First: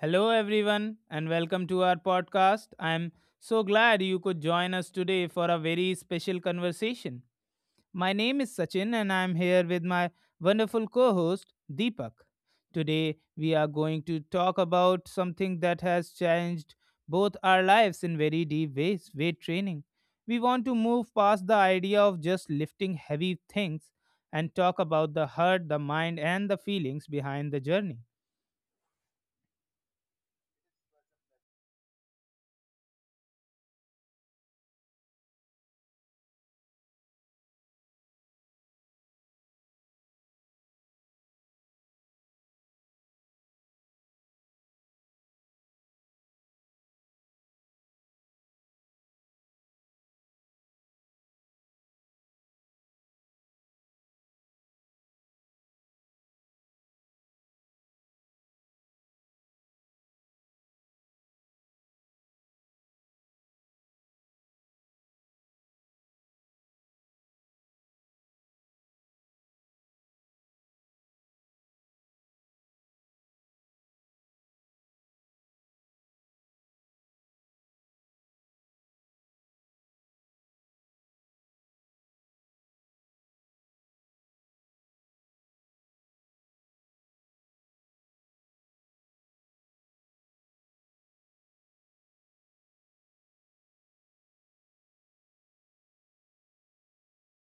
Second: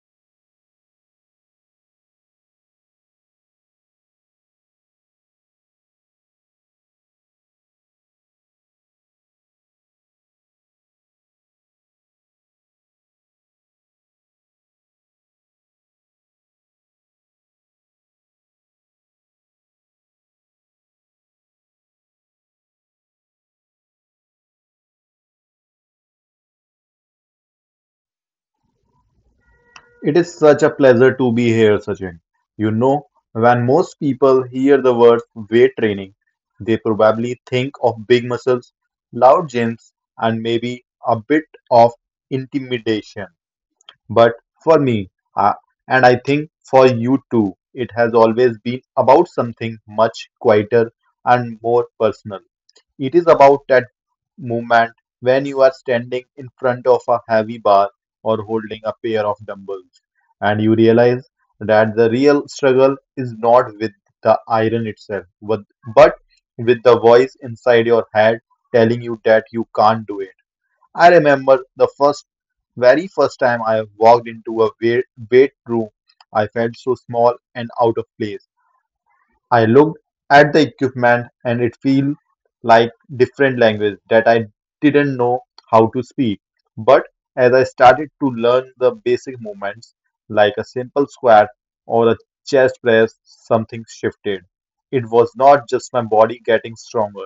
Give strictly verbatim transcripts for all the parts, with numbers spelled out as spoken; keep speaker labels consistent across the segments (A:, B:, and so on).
A: Hello, everyone, and welcome to our podcast. I'm so glad you could join us today for a very special conversation. My name is Sachin, and I'm here with my wonderful co host, Deepak. Today, we are going to talk about something that has changed both our lives in very deep ways weight training. We want to move past the idea of just lifting heavy things and talk about the heart, the mind, and the feelings behind the journey.
B: It is such a pleasure to be here, Sachin. You know, when most people hear the words weight training, they probably think of big muscles, loud gyms, and maybe a bit of intimidation. But for me, uh, and I think for you too, it has always been about something much quieter and more personal. It is about movement when you are standing in front of a heavy bar or holding a pair of dumbbells. And you realize that the real struggle is not with the iron itself, but, but with the voice inside your head telling you that you can't do it. I remember the first, very first time I walked into a weight, weight room. I felt so small and out of place. I looked at the equipment and it felt like different language that I didn't know how to speak. But as I started to learn the basic movements, like a simple squat or a chest press, something shifted. It was not just my body getting stronger,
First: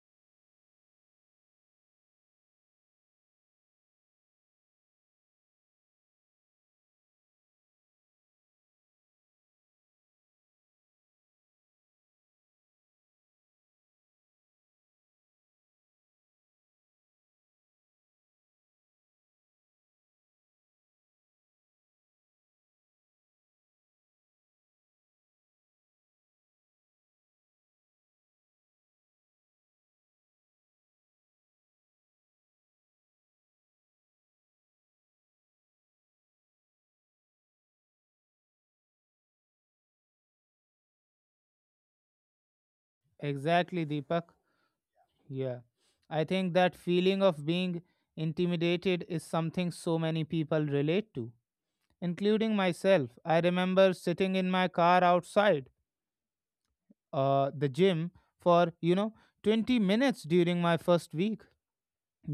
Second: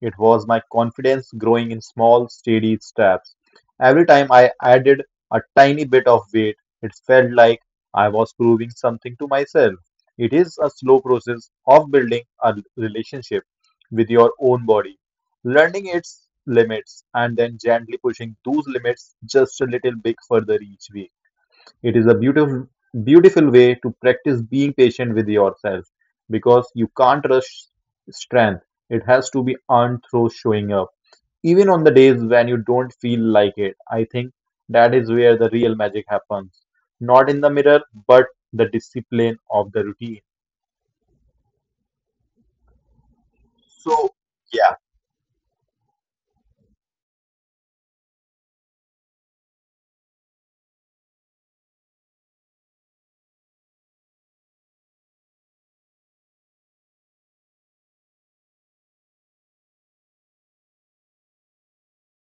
B: it was my confidence growing in small, steady steps. Every time I added a tiny bit of weight, it felt like I was proving something to myself. It is a slow process of building a relationship with your own body, learning its limits, and then gently pushing those limits just a little bit further each week. It is a beautiful, beautiful way to practice being patient with yourself because you can't rush strength. It has to be earned through showing up. Even on the days when you don't feel like it, I think that is where the real magic happens. Not in the mirror, but the discipline of the routine.
A: Exactly,
B: So,
A: Deepak.
B: yeah.
A: Yeah. I think that feeling of being intimidated is something so many people relate to, including myself. I remember sitting in my car outside uh, the gym for, you know, twenty minutes during my first week,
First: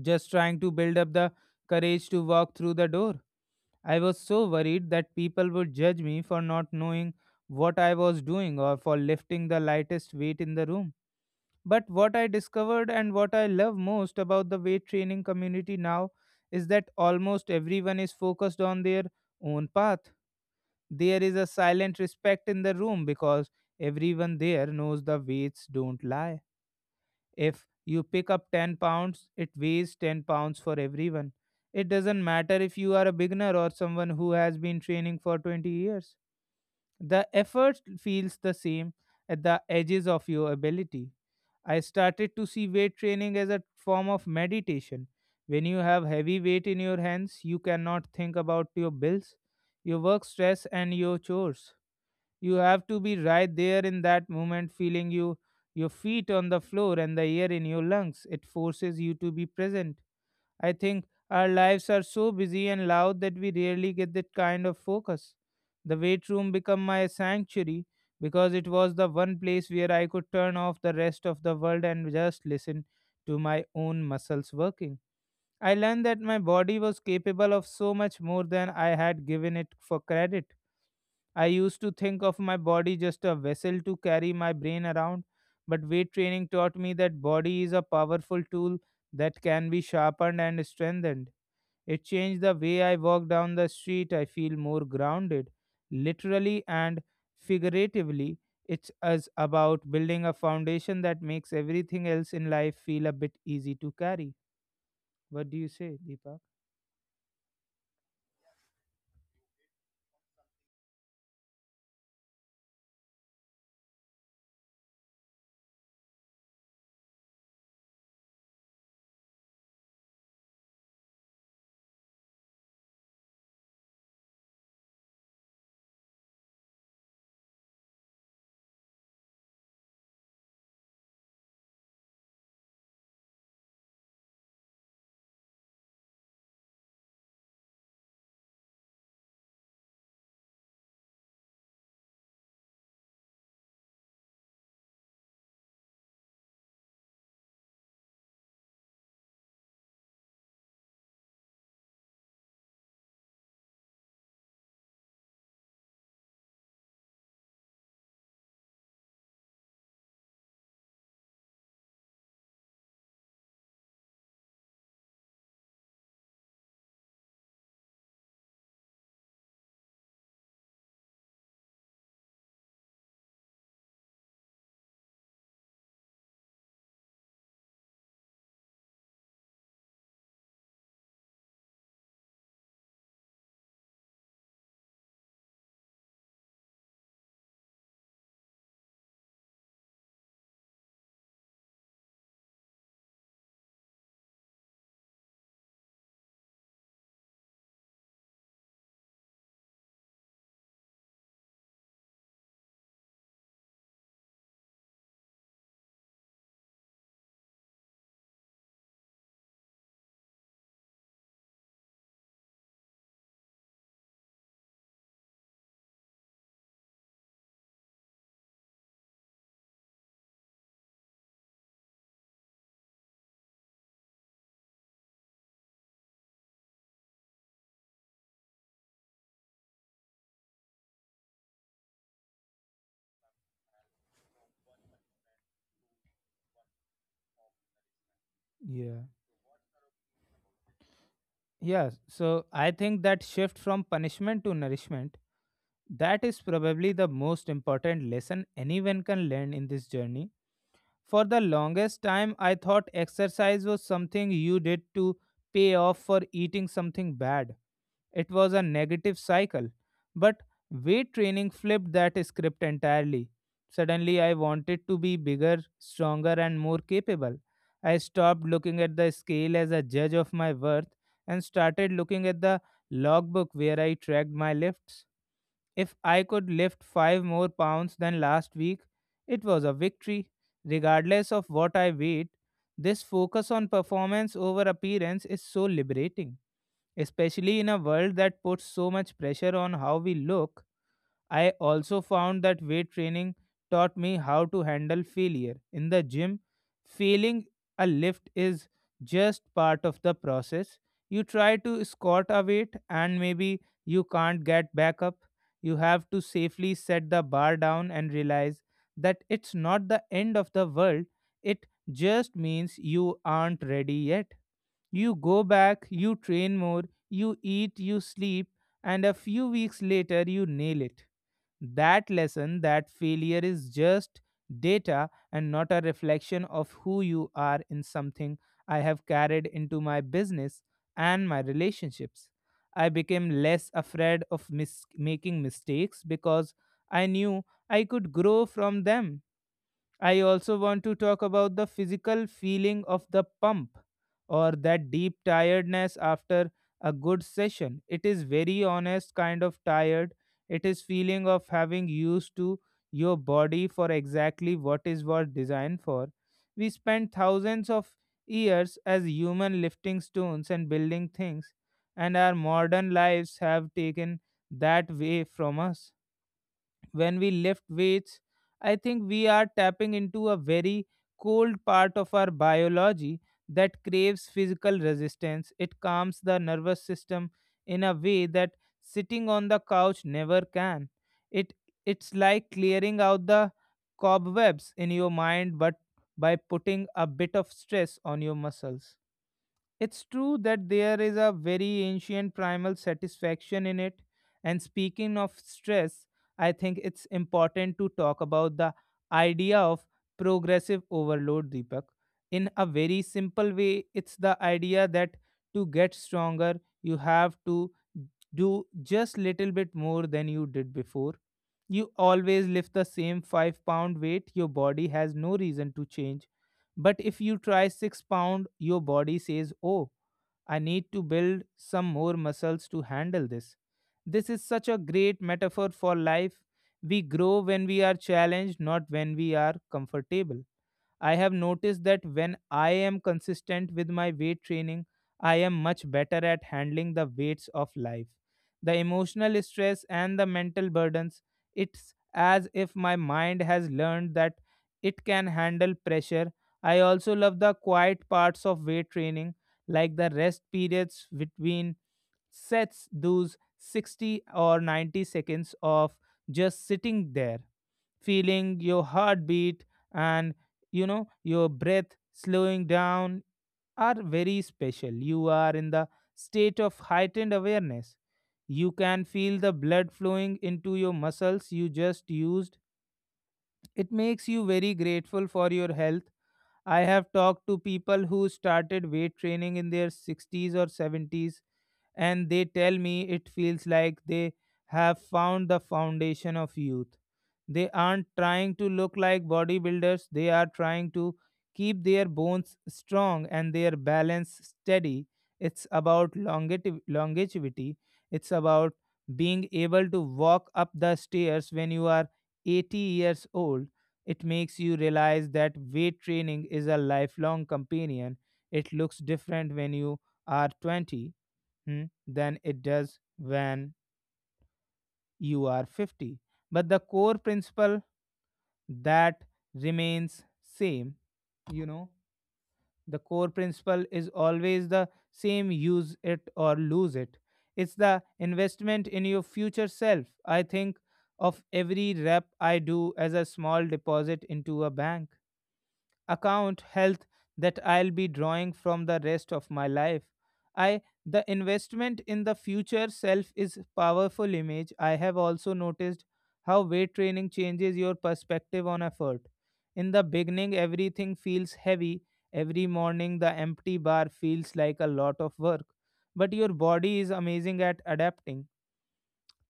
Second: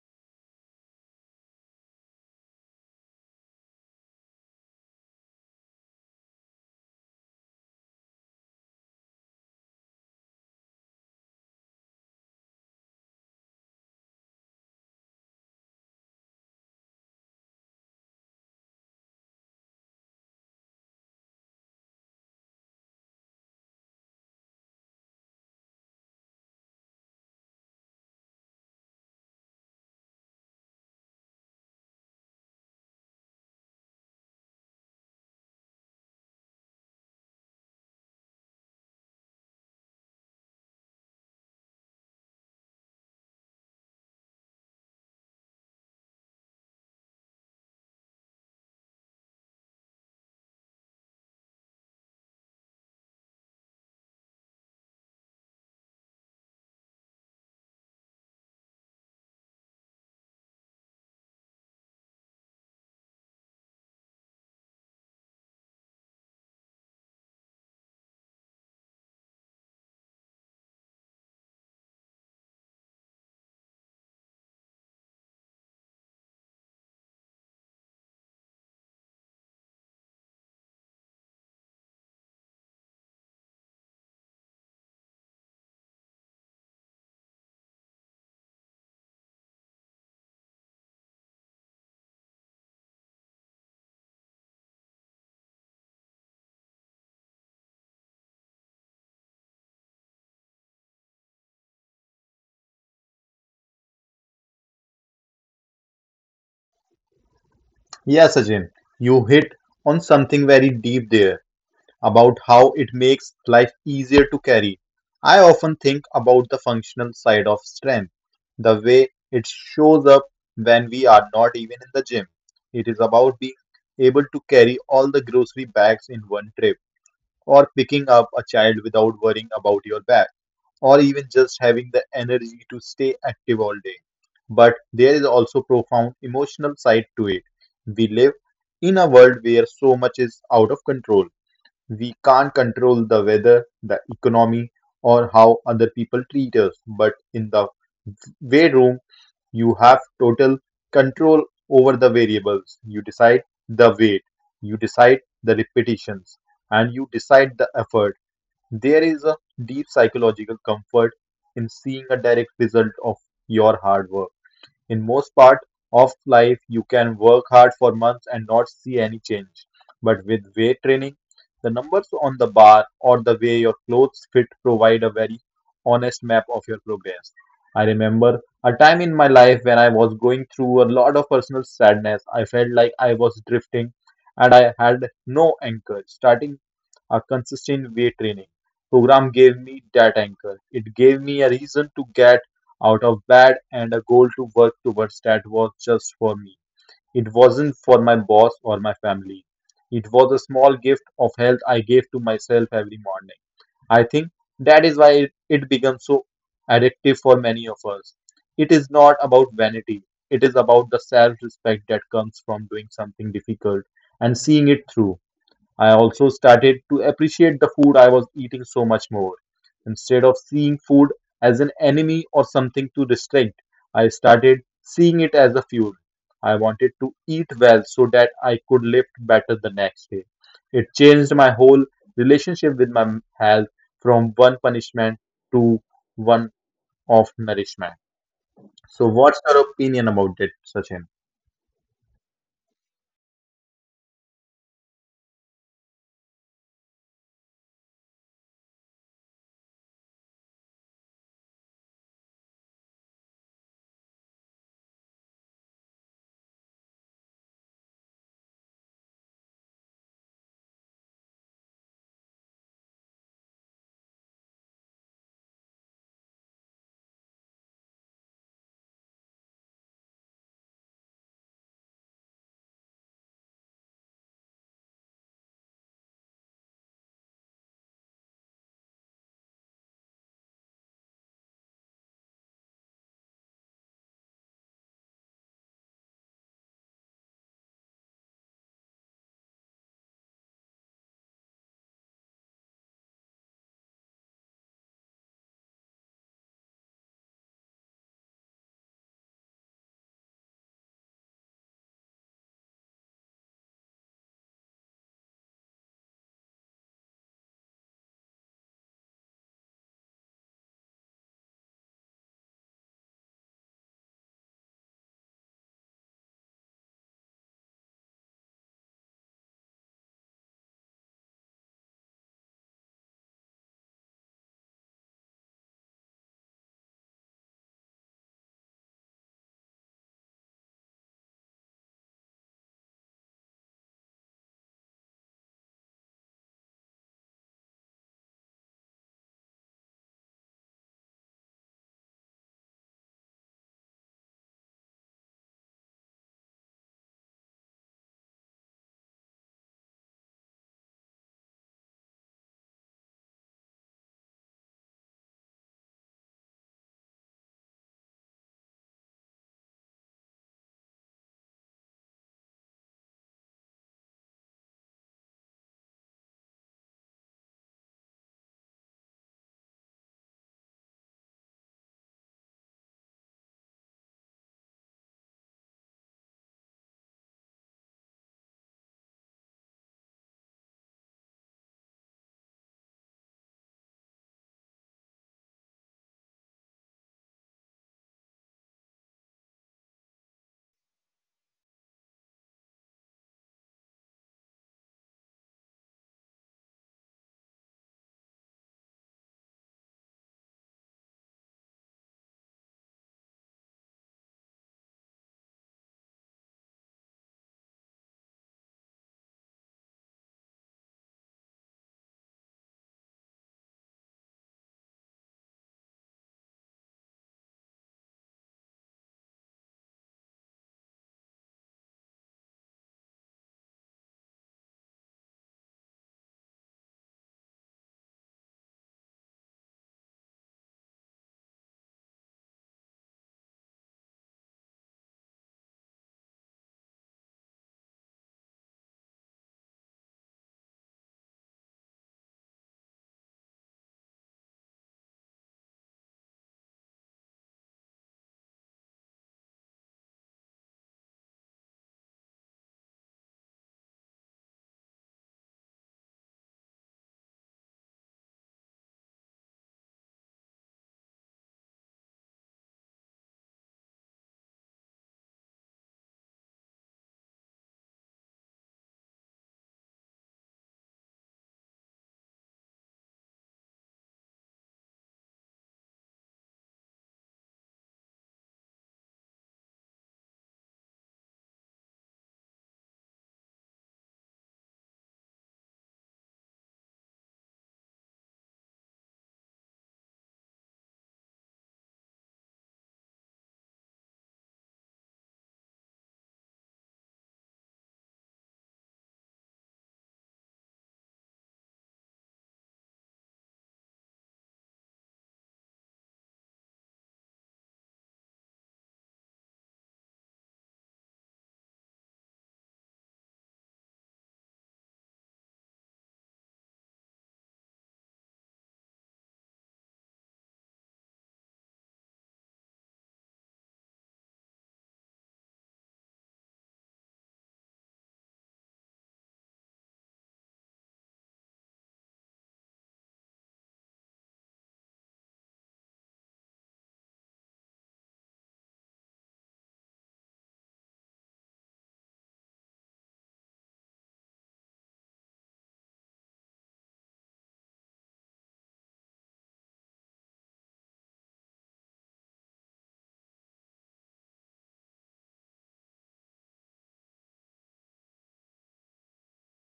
A: just trying to build up the courage to walk through the door. I was so worried that people would judge me for not knowing what I was doing or for lifting the lightest weight in the room. But what I discovered and what I love most about the weight training community now is that almost everyone is focused on their own path. There is a silent respect in the room because everyone there knows the weights don't lie. If you pick up ten pounds, it weighs ten pounds for everyone. It doesn't matter if you are a beginner or someone who has been training for twenty years. The effort feels the same at the edges of your ability. I started to see weight training as a form of meditation. When you have heavy weight in your hands, you cannot think about your bills, your work stress, and your chores. You have to be right there in that moment, feeling you your feet on the floor and the air in your lungs. It forces you to be present. I think our lives are so busy and loud that we rarely get that kind of focus. The weight room became my sanctuary because it was the one place where I could turn off the rest of the world and just listen to my own muscles working. I learned that my body was capable of so much more than I had given it for credit. I used to think of my body just a vessel to carry my brain around, but weight training taught me that body is a powerful tool that can be sharpened and strengthened. It changed the way I walk down the street. I feel more grounded, literally and figuratively. It's as about building a foundation that makes everything else in life feel a bit easy to carry. What do you say, Deepak?
B: Yeah, Sachin, you hit on something very deep there about how it makes life easier to carry. I often think about the functional side of strength, the way it shows up when we are not even in the gym. It is about being able to carry all the grocery bags in one trip or picking up a child without worrying about your back, or even just having the energy to stay active all day. But there is also profound emotional side to it. We live in a world where so much is out of control. We can't control the weather, the economy, or how other people treat us. But in the weight room, you have total control over the variables. You decide the weight, you decide the repetitions, and you decide the effort. There is a deep psychological comfort in seeing a direct result of your hard work. In most part of life, you can work hard for months and not see any change. But with weight training, the numbers on the bar or the way your clothes fit provide a very honest map of your progress. I remember a time in my life when I was going through a lot of personal sadness. I felt like I was drifting and I had no anchor. Starting a consistent weight training program gave me that anchor. It gave me a reason to get out of bed and a goal to work towards that was just for me. It wasn't for my boss or my family. It was a small gift of health I gave to myself every morning. I think that is why it, it becomes so addictive for many of us. It is not about vanity, it is about the self respect that comes from doing something difficult and seeing it through. I also started to appreciate the food I was eating so much more. Instead of seeing food as an enemy or something to restrict, I started seeing it as a fuel. I wanted to eat well so that I could lift better the next day. It changed my whole relationship with my health from one punishment to one of nourishment. So,
A: Yeah,
B: what's your opinion about it, Sachin?
A: Yeah, so I think that shift from punishment to nourishment, that is probably the most important lesson anyone can learn in this journey. For the longest time, I thought exercise was something you did to pay off for eating something bad. It was a negative cycle. But weight training flipped that script entirely. Suddenly, I wanted to be bigger, stronger, and more capable. I stopped looking at the scale as a judge of my worth and started looking at the logbook where I tracked my lifts. If I could lift five more pounds than last week, it was a victory. Regardless of what I weighed, this focus on performance over appearance is so liberating, especially in a world that puts so much pressure on how we look. I also found that weight training taught me how to handle failure. In the gym, failing a lift is just part of the process. You try to squat a weight and maybe you can't get back up. You have to safely set the bar down and realize that it's not the end of the world. It just means you aren't ready yet. You go back, you train more, you eat, you sleep, and a few weeks later you nail it. That lesson, that failure is just data and not a reflection of who you are, in something I have carried into my business and my relationships. I became less afraid of mis- making mistakes because I knew I could grow from them. I also want to talk about the physical feeling of the pump or that deep tiredness after a good session. It is very honest kind of tired. It is feeling of having used to your body for exactly what is what designed for. We spent thousands of years as human lifting stones and building things, and our modern lives have taken that way from us. When we lift weights, I think we are tapping into a very cold part of our biology that craves physical resistance. It calms the nervous system in a way that sitting on the couch never can. It it's like clearing out the cobwebs in your mind but by putting a bit of stress on your muscles. It's true that there is a very ancient primal satisfaction in it. And speaking of stress, I think it's important to talk about the idea of progressive overload, Deepak. In a very simple way, it's the idea that to get stronger, you have to do just little bit more than you did before. You always lift the same five pound weight, your body has no reason to change. But if you try six pound, your body says, "Oh, I need to build some more muscles to handle this." This is such a great metaphor for life. We grow when we are challenged, not when we are comfortable. I have noticed that when I am consistent with my weight training, I am much better at handling the weights of life. The emotional stress and the mental burdens, it's as if my mind has learned that it can handle pressure. I also love the quiet parts of weight training, like the rest periods between sets. Those sixty or ninety seconds of just sitting there feeling your heartbeat and, you know your breath slowing down are very special. You are in the state of heightened awareness. You can feel the blood flowing into your muscles you just used. It makes you very grateful for your health. I have talked to people who started weight training in their sixties or seventies, and they tell me it feels like they have found the foundation of youth. They aren't trying to look like bodybuilders, they are trying to keep their bones strong and their balance steady. It's about longeti- longevity, it's about being able to walk up the stairs when you are eighty years old. It makes you realize that weight training is a lifelong companion. It looks different when you are twenty, hmm, than it does when you are fifty, but the core principle that remains same, you know the core principle is always the same, use it or lose it. It's the investment in your future self. I think of every rep I do as a small deposit into a bank account health that I'll be drawing from the rest of my life. I The investment in the future self is powerful image. I have also noticed how weight training changes your perspective on effort. In the beginning everything feels heavy. Every morning the empty bar feels like a lot of work, but your body is amazing at adapting.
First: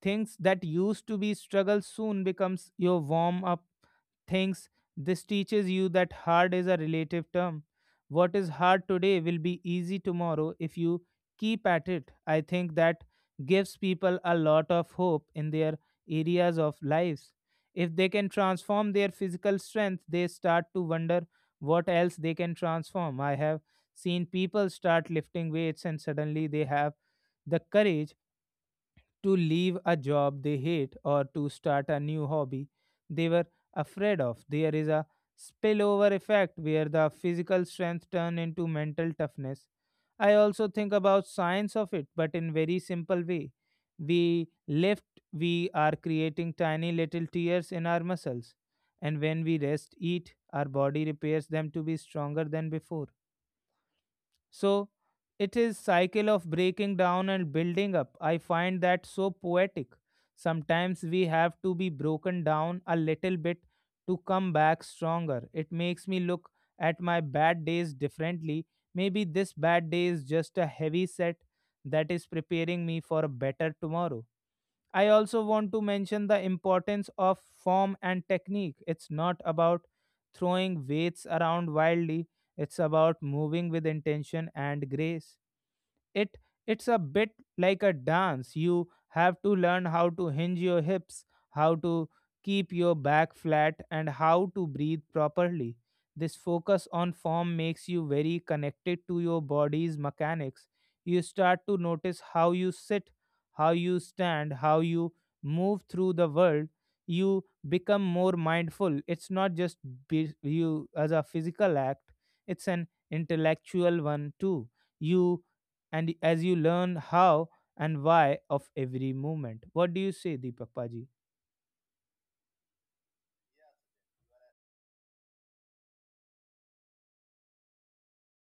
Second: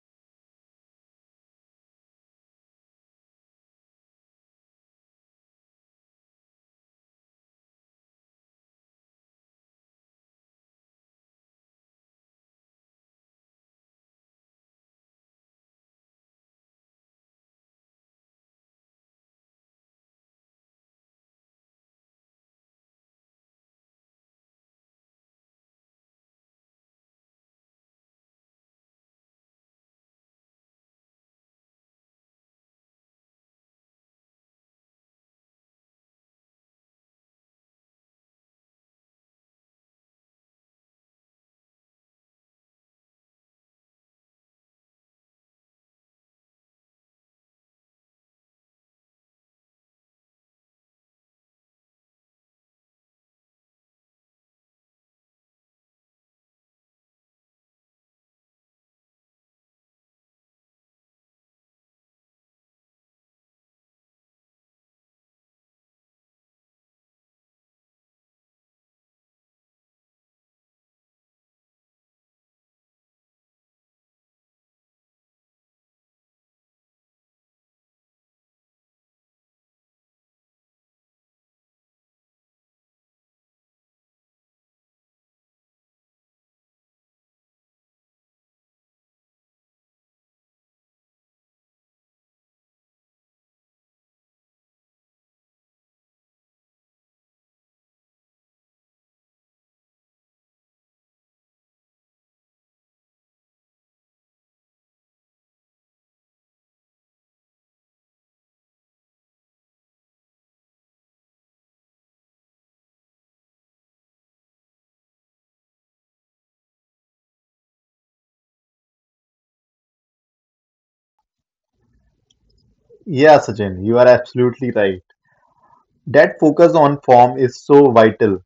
A: Things that used to be struggle soon becomes your warm up things. This teaches you that hard is a relative term. What is hard today will be easy tomorrow if you keep at it. I think that gives people a lot of hope in their areas of lives. If they can transform their physical strength, they start to wonder what else they can transform. I have seen people start lifting weights and suddenly they have the courage to leave a job they hate or to start a new hobby they were afraid of. There is a spillover effect where the physical strength turn into mental toughness. I also think about science of it, but in very simple way. We lift, we are creating tiny little tears in our muscles, and when we rest, eat, our body repairs them to be stronger than before. So it is cycle of breaking down and building up. I find that so poetic. Sometimes we have to be broken down a little bit to come back stronger. It makes me look at my bad days differently. Maybe this bad day is just a heavy set that is preparing me for a better tomorrow. I also want to mention the importance of form and technique. It's not about throwing weights around wildly, it's about moving with intention and grace it it's a bit like a dance. You have to learn how to hinge your hips, how to keep your back flat, and how to breathe properly. This focus on form makes you very connected to your body's mechanics. You start to notice how you sit, how you stand, how you move through the world. You become more mindful. It's not just be you as a physical act, it's an intellectual one too. You and as you learn how and why of every movement. What do you say, Deepak Paji?
B: Yeah, Sachin, you are absolutely right. That focus on form is so vital.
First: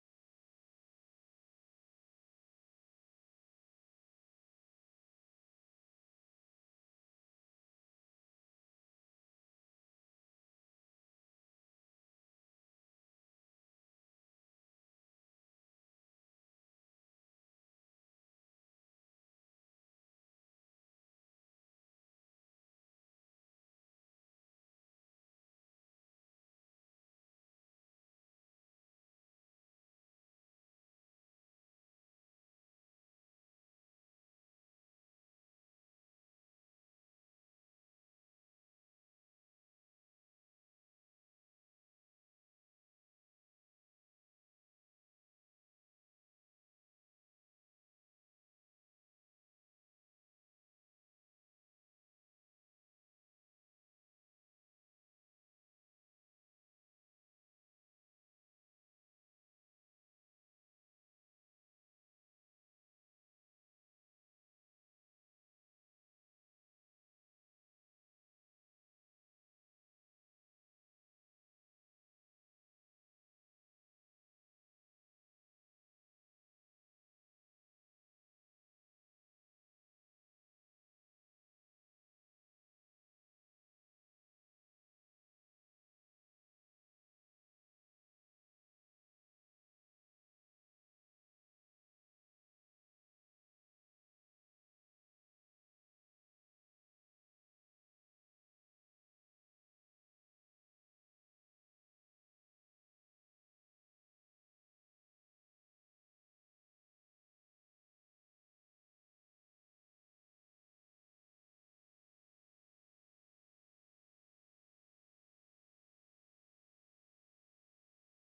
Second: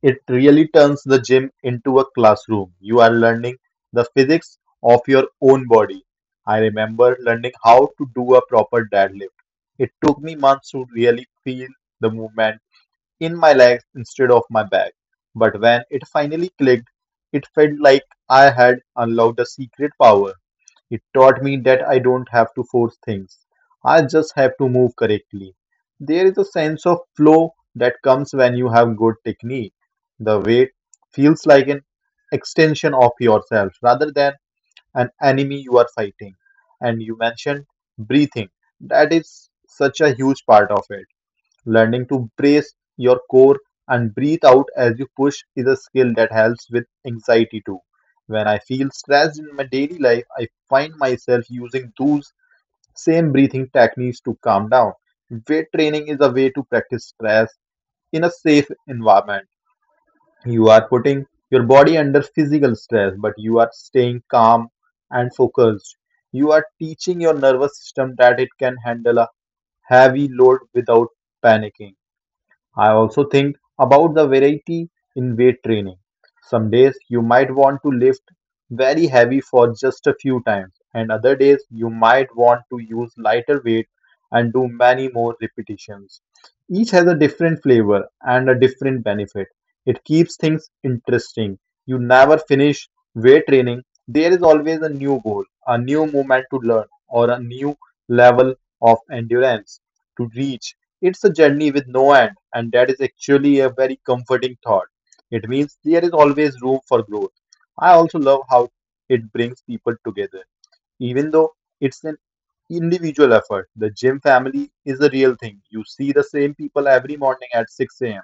B: It really turns the gym into a classroom. You are learning the physics of your own body. I remember learning how to do a proper deadlift. It took me months to really feel the movement in my legs instead of my back. But when it finally clicked, it felt like I had unlocked a secret power. It taught me that I don't have to force things. I just have to move correctly. There is a sense of flow that comes when you have good technique. The weight feels like an extension of yourself rather than an enemy you are fighting. And you mentioned breathing. That is such a huge part of it. Learning to brace your core and breathe out as you push is a skill that helps with anxiety too. When I feel stressed in my daily life, I find myself using those same breathing techniques to calm down. Weight training is a way to practice stress in a safe environment. You are putting your body under physical stress, but you are staying calm and focused. You are teaching your nervous system that it can handle a heavy load without panicking. I also think about the variety in weight training. Some days you might want to lift very heavy for just a few times, and other days you might want to use lighter weight and do many more repetitions. Each has a different flavor and a different benefit. It keeps things interesting. You never finish weight training. There is always a new goal, a new movement to learn, or a new level of endurance to reach. It's a journey with no end, and that is actually a very comforting thought. It means there is always room for growth. I also love how it brings people together. Even though it's an individual effort, the gym family is a real thing. You see the same people every morning at six a m.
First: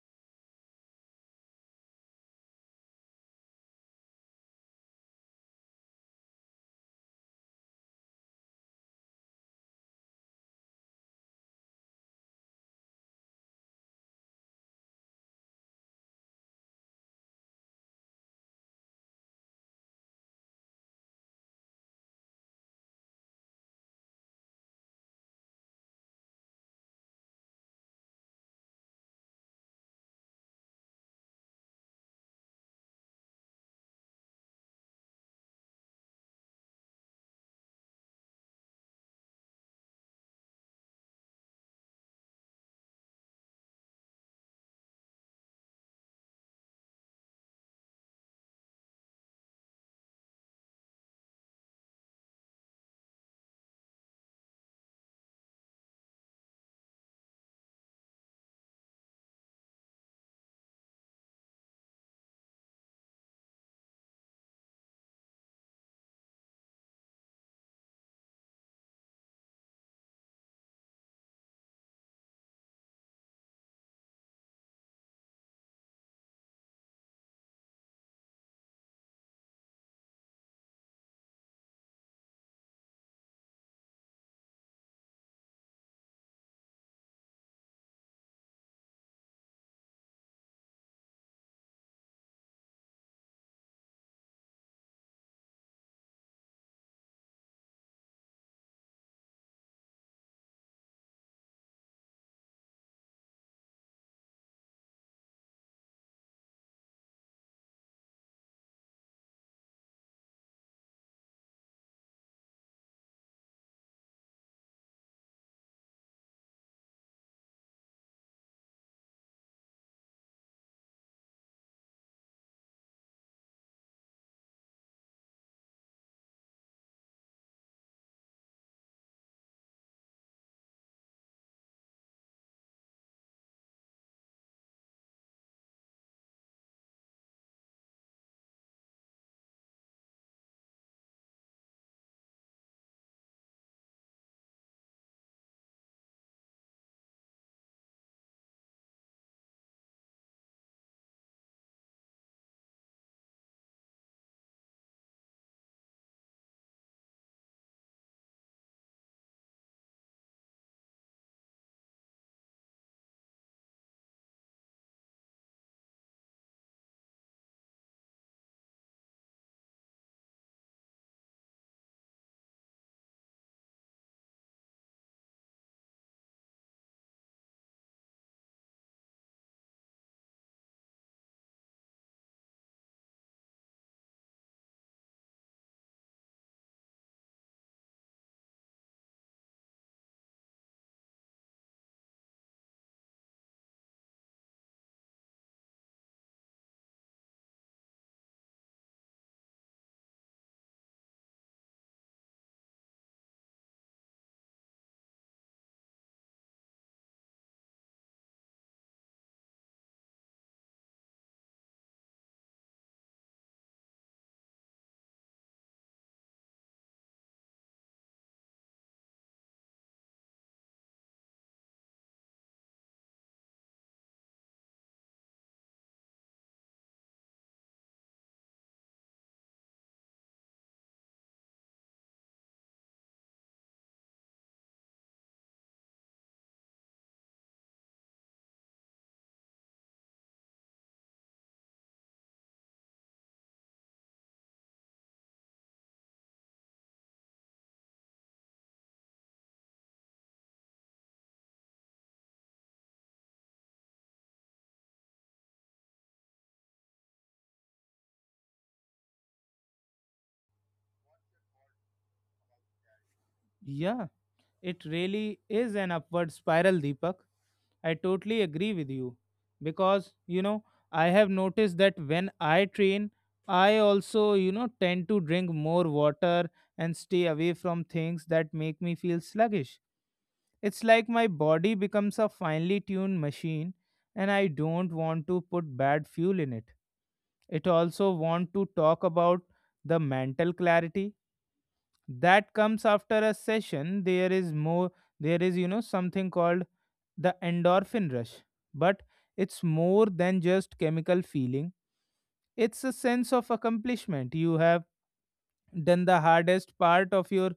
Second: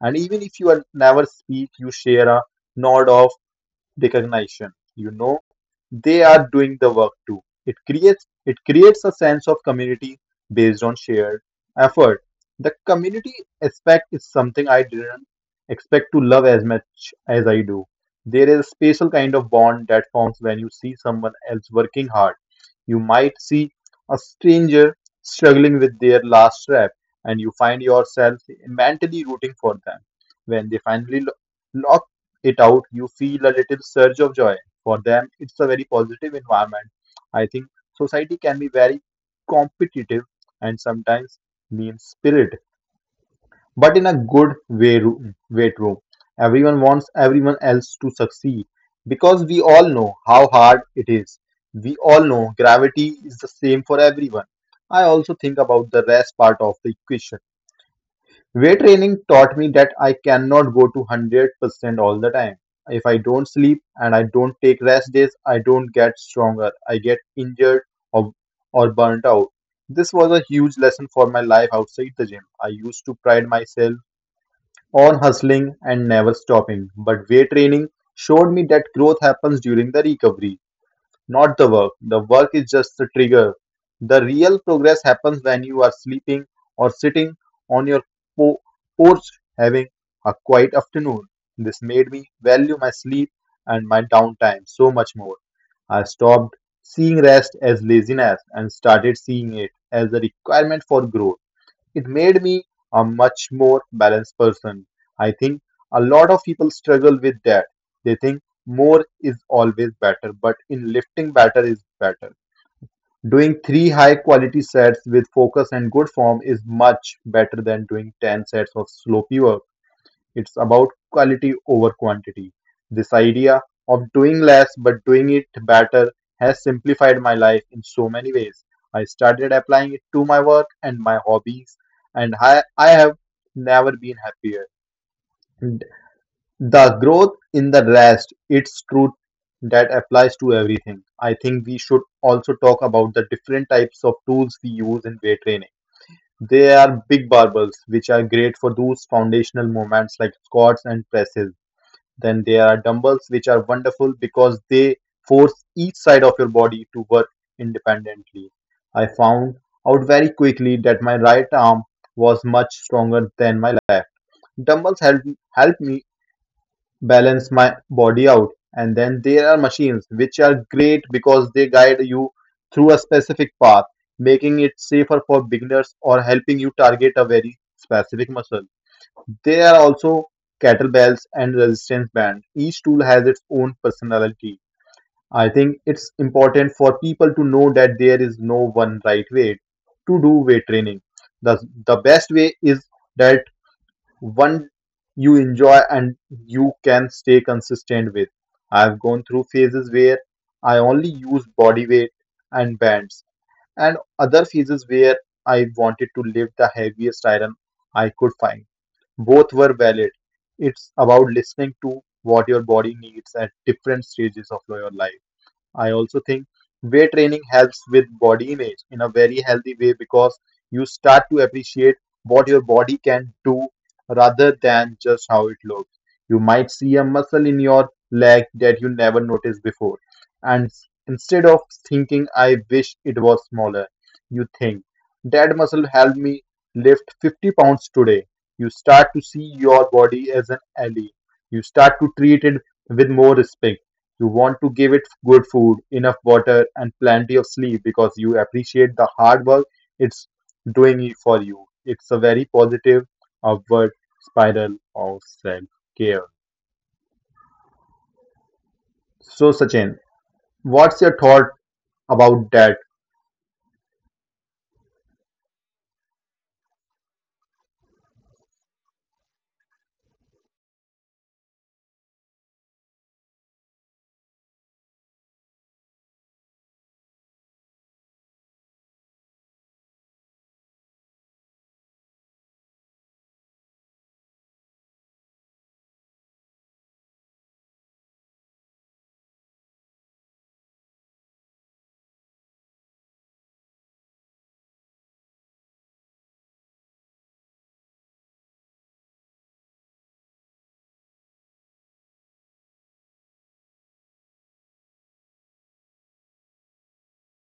B: And even if you are never speak, you share a nod of recognition. You know they are doing the work too. It creates it creates a sense of community based on shared effort. The community aspect is something I didn't expect to love as much as I do. There is a special kind of bond that forms when you see someone else working hard. You might see a stranger struggling with their last rep and you find yourself mentally rooting for them. When they finally lo- lock it out, you feel a little surge of joy. For them, it's a very positive environment. I think society can be very competitive and sometimes mean spirited, but in a good way, ro- way true. Everyone wants everyone else to succeed because we all know how hard it is. We all know gravity is the same for everyone. I also think about the rest part of the equation. Weight training taught me that I cannot go to one hundred percent all the time. If I don't sleep and I don't take rest days, I don't get stronger. I get injured or, or burnt out. This was a huge lesson for my life outside the gym. I used to pride myself on hustling and never stopping, but weight training showed me that growth happens during the recovery, not the work. The work is just the trigger. The real progress happens when you are sleeping or sitting on your po- porch having a quiet afternoon. This made me value my sleep and my downtime so much more. I stopped seeing rest as laziness and started seeing it as a requirement for growth. It made me a much more balanced person. I think a lot of people struggle with that. They think more is always better, but in lifting, better is better. Doing three high quality sets with focus and good form is much better than doing ten sets of slow. It's about quality over quantity. This idea of doing less but doing it better has simplified my life in so many ways. I started applying it to my work and my hobbies, and I, I have never been happier. And the growth in the rest, it's true that applies to everything. I think we should also talk about the different types of tools we use in weight training. They are big barbells, which are great for those foundational movements like squats and presses. Then there are dumbbells, which are wonderful because they force each side of your body to work independently. I found out very quickly that my right arm was much stronger than my left. Dumbbells help, help me balance my body out. And then there are machines, which are great because they guide you through a specific path, making it safer for beginners or helping you target a very specific muscle. There are also kettlebells and resistance bands. Each tool has its own personality. I think it's important for people to know that there is no one right way to do weight training. The, the best way is that one you enjoy and you can stay consistent with. I've gone through phases where I only use body weight and bands, and other phases where I wanted to lift the heaviest iron I could find. Both were valid. It's about listening to what your body needs at different stages of your life. I also think weight training helps with body image in a very healthy way because you start to appreciate what your body can do rather than just how it looks. You might see a muscle in your leg that you never noticed before. And s- instead of thinking, I wish it was smaller, you think, that muscle helped me lift fifty pounds today. You start to see your body as an ally. You start to treat it with more respect. You want to give it good food, enough water, and plenty of sleep because you appreciate the hard work it's doing it for you. It's a very positive upward spiral of self care. So, Sachin, what's your thought about that?
A: Yeah, it really is an upward spiral, Deepak. I totally agree with you because you know I have noticed that when I train, I also you know tend to drink more water and stay away from things that make me feel sluggish. It's like my body becomes a finely tuned machine and I don't want to put bad fuel in it. It also want to talk about the mental clarity that comes after a session there is more there is you know something called the endorphin rush. But it's more than just chemical feeling. It's a sense of accomplishment. You have done the hardest part of your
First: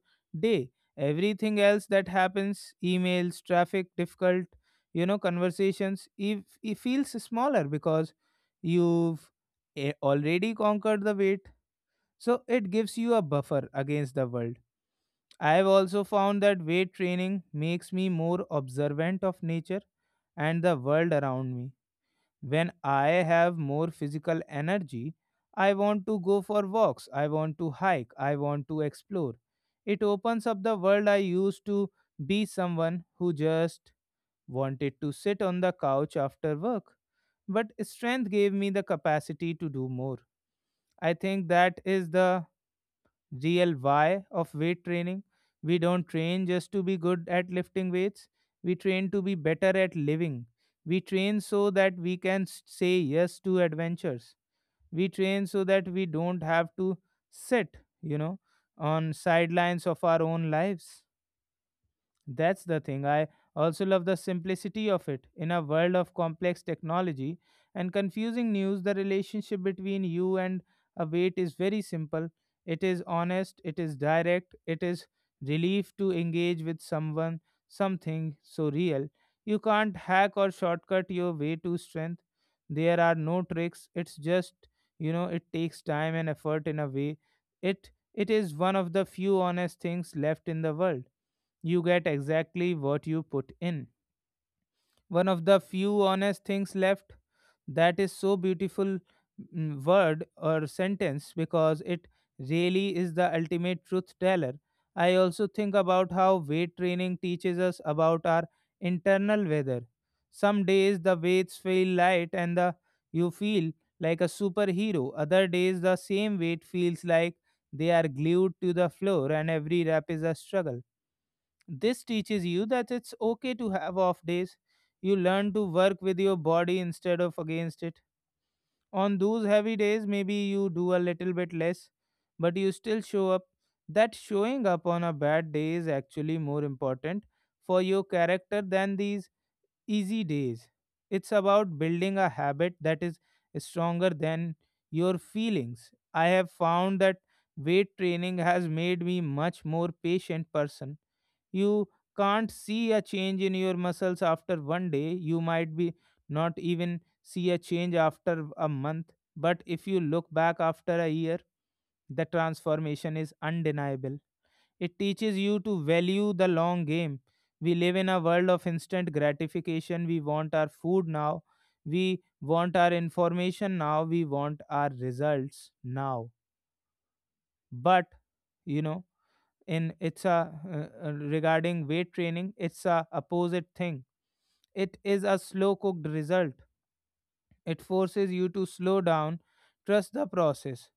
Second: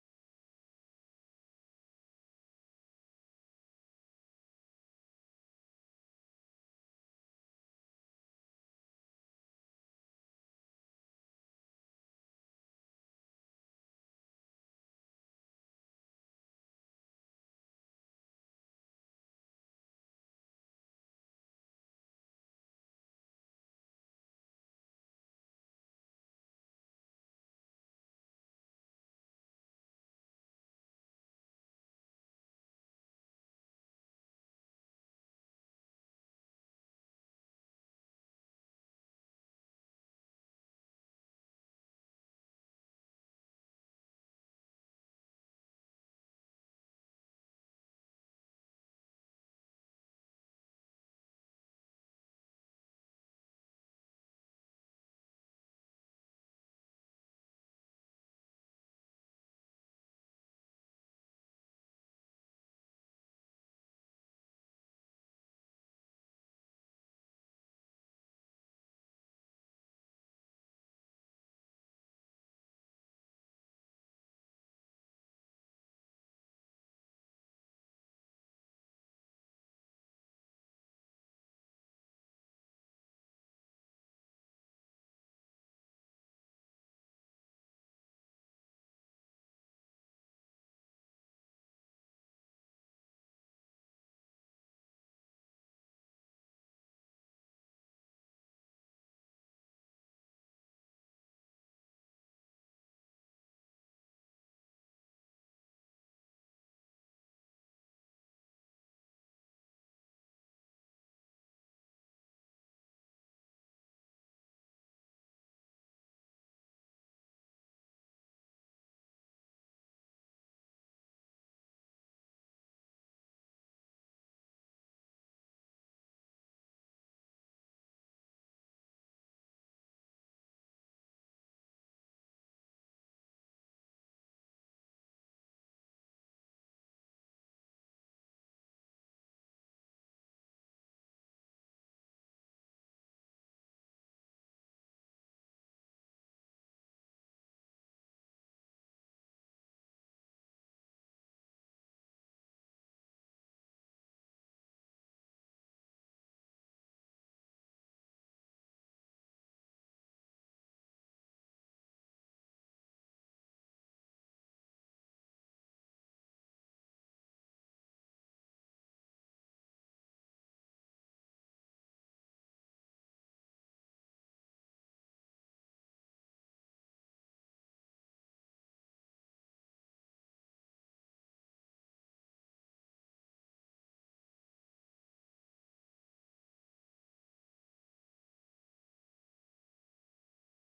A: day. Everything else that happens, emails, traffic, difficult, you know conversations, if it feels smaller because you've eh, already conquered the weight. So it gives you a buffer against the world. I have also found that weight training makes me more observant of nature and the world around me. When I have more physical energy, I want to go for walks, I want to hike, I want to explore. It opens up the world. I used to be someone who just wanted to sit on the couch after work. But strength gave me the capacity to do more. I think that is the real why of weight training. We don't train just to be good at lifting weights, we train to be better at living. We train so that we can s- say yes to adventures. We train so that we don't have to sit, you know, on sidelines of our own lives. That's the thing. I also love the simplicity of it. In a world of complex technology and confusing news, the relationship between you and a wait is very simple. It is honest, it is direct, it is relief to engage with someone, something so real. You can't hack or shortcut your way to strength. There are no tricks. It's just, you know, it takes time and effort in a way. It it is one of the few honest things left in the world. You get exactly what you put in. One of the few honest things left, that is so beautiful mm, word or sentence, because it really is the ultimate truth teller. I also think about how weight training teaches us about our internal weather. Some days the weights feel light and the you feel like a superhero. Other days the same weight feels like they are glued to the floor and every rep is a struggle. This teaches you that it's okay to have off days. You learn to work with your body instead of against it. On those heavy days, maybe you do a little bit less, but you still show up. That showing up on a bad day is actually more important for your character than these easy days. It's about building a habit that is stronger than your feelings. I have found that weight training has made me much more patient person. You can't see a change in your muscles after one day. You might be not even see a change after a month. But if you look back after a year, the transformation is undeniable. It teaches you to value the long game. We live in a world of instant gratification. We want our food now. We want our information now. We want our results now. But, you know, in it's a uh, uh, regarding weight training, it's a opposite thing. It is a slow cooked result. It forces you to slow down, trust the process.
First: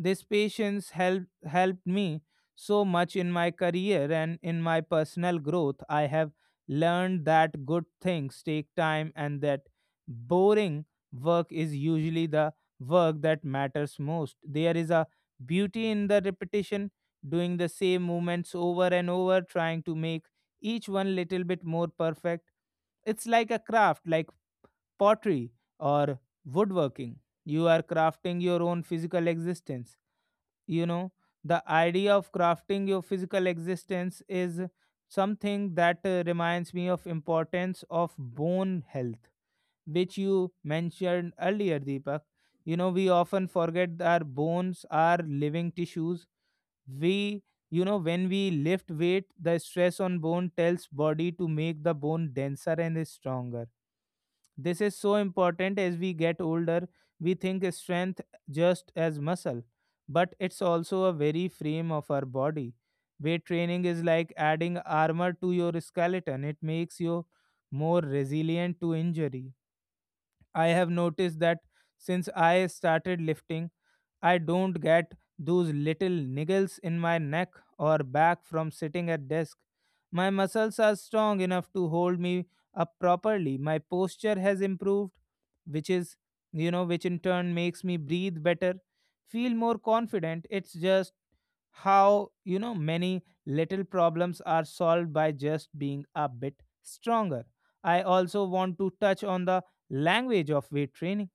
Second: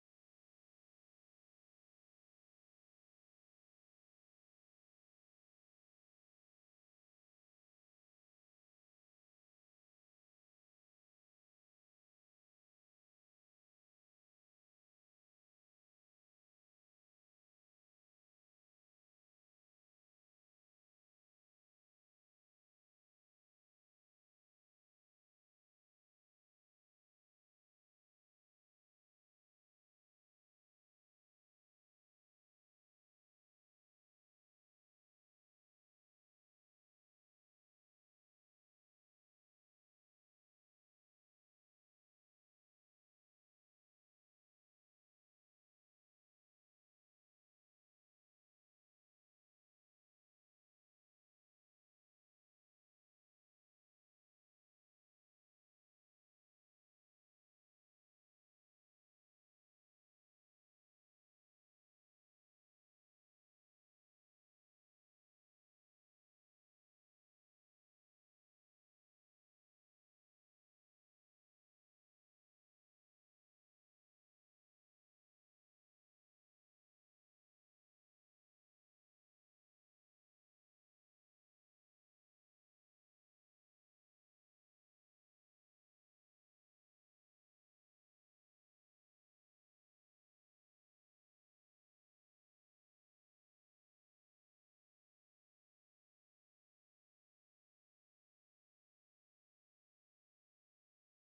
A: This patience help, helped me so much in my career and in my personal growth. I have learned that good things take time and that boring work is usually the work that matters most. There is a beauty in the repetition, doing the same movements over and over, trying to make each one little bit more perfect. It's like a craft, like pottery or woodworking. You are crafting your own physical existence. You know, the idea of crafting your physical existence is something that uh, reminds me of importance of bone health, which you mentioned earlier, Deepak. You know, we often forget that our bones are living tissues. We you know when we lift weight, the stress on bone tells body to make the bone denser and stronger. This is so important as we get older. We think strength just as muscle, but it's also a very frame of our body. Weight training is like adding armor to your skeleton, it makes you more resilient to injury. I have noticed that since I started lifting, I don't get those little niggles in my neck or back from sitting at desk. My muscles are strong enough to hold me up properly. My posture has improved, which is, you know, which in turn makes me breathe better, feel more confident. It's just how, you know, many little problems are solved by just being a bit stronger. I also want to touch on the language of weight training.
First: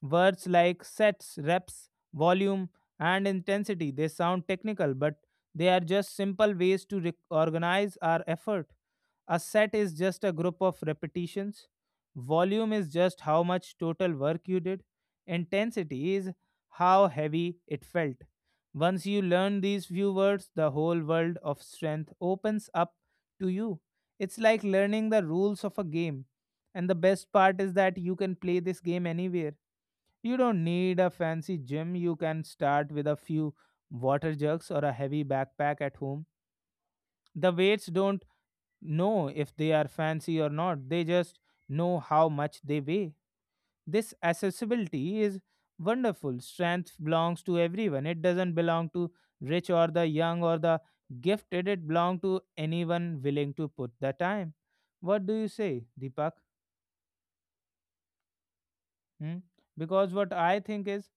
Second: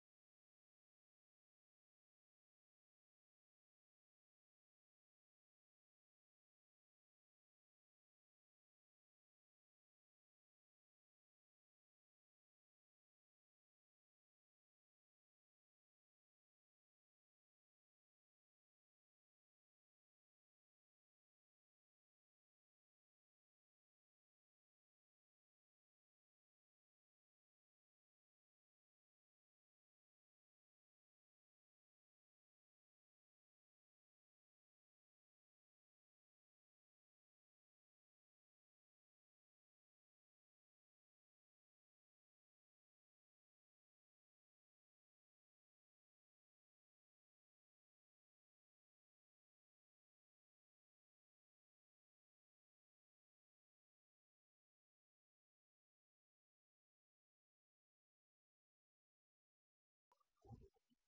A: Words like sets, reps, volume, and intensity, they sound technical, but they are just simple ways to re- organize our effort. A set is just a group of repetitions. Volume is just how much total work you did. Intensity is how heavy it felt. Once you learn these few words, the whole world of strength opens up to you. It's like learning the rules of a game. And the best part is that you can play this game anywhere. You don't need a fancy gym. You can start with a few water jugs or a heavy backpack at home. The weights don't know if they are fancy or not, they just know how much they weigh. This accessibility is wonderful. Strength belongs to everyone, it doesn't belong to rich or the young or the gifted, it belongs to anyone willing to put the time. What do you say, Deepak? Hmm? Because what I think is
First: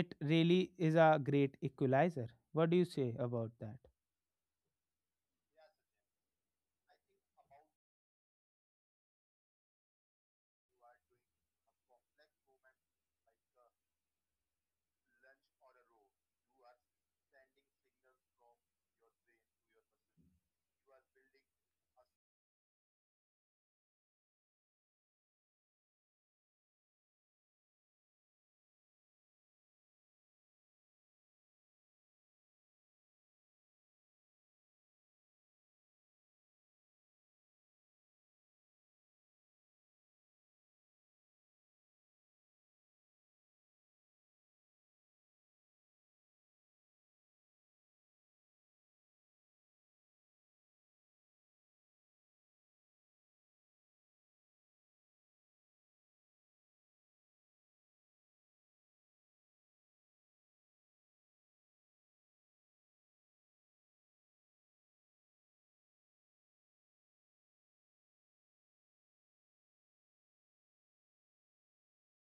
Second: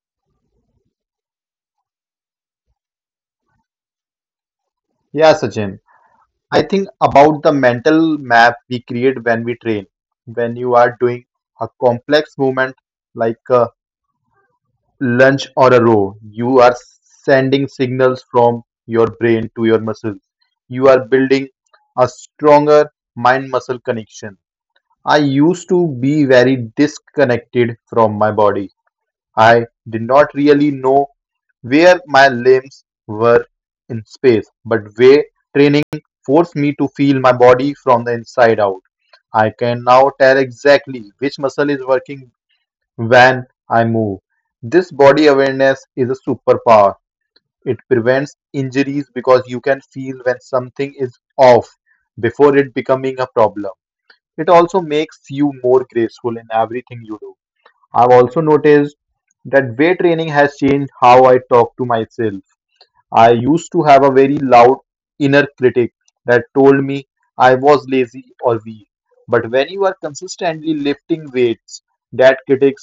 A: it really is a great equalizer. What do you say about that?
B: Yeah, Sachin. I think about the mental map we create when we train. When you are doing a complex movement like uh, lunge or a row, you are sending signals from your brain to your muscles. You are building a stronger mind muscle connection. I used to be very disconnected from my body. I did not really know where my limbs were in space, but weight training forced me to feel my body from the inside out. I can now tell exactly which muscle is working when I move. This body awareness is a superpower. It prevents injuries because you can feel when something is off before it becoming a problem. It also makes you more graceful in everything you do. I've also noticed that weight training has changed how I talk to myself. I used to have a very loud inner critic that told me I was lazy or weak. But when you are consistently lifting weights, that critic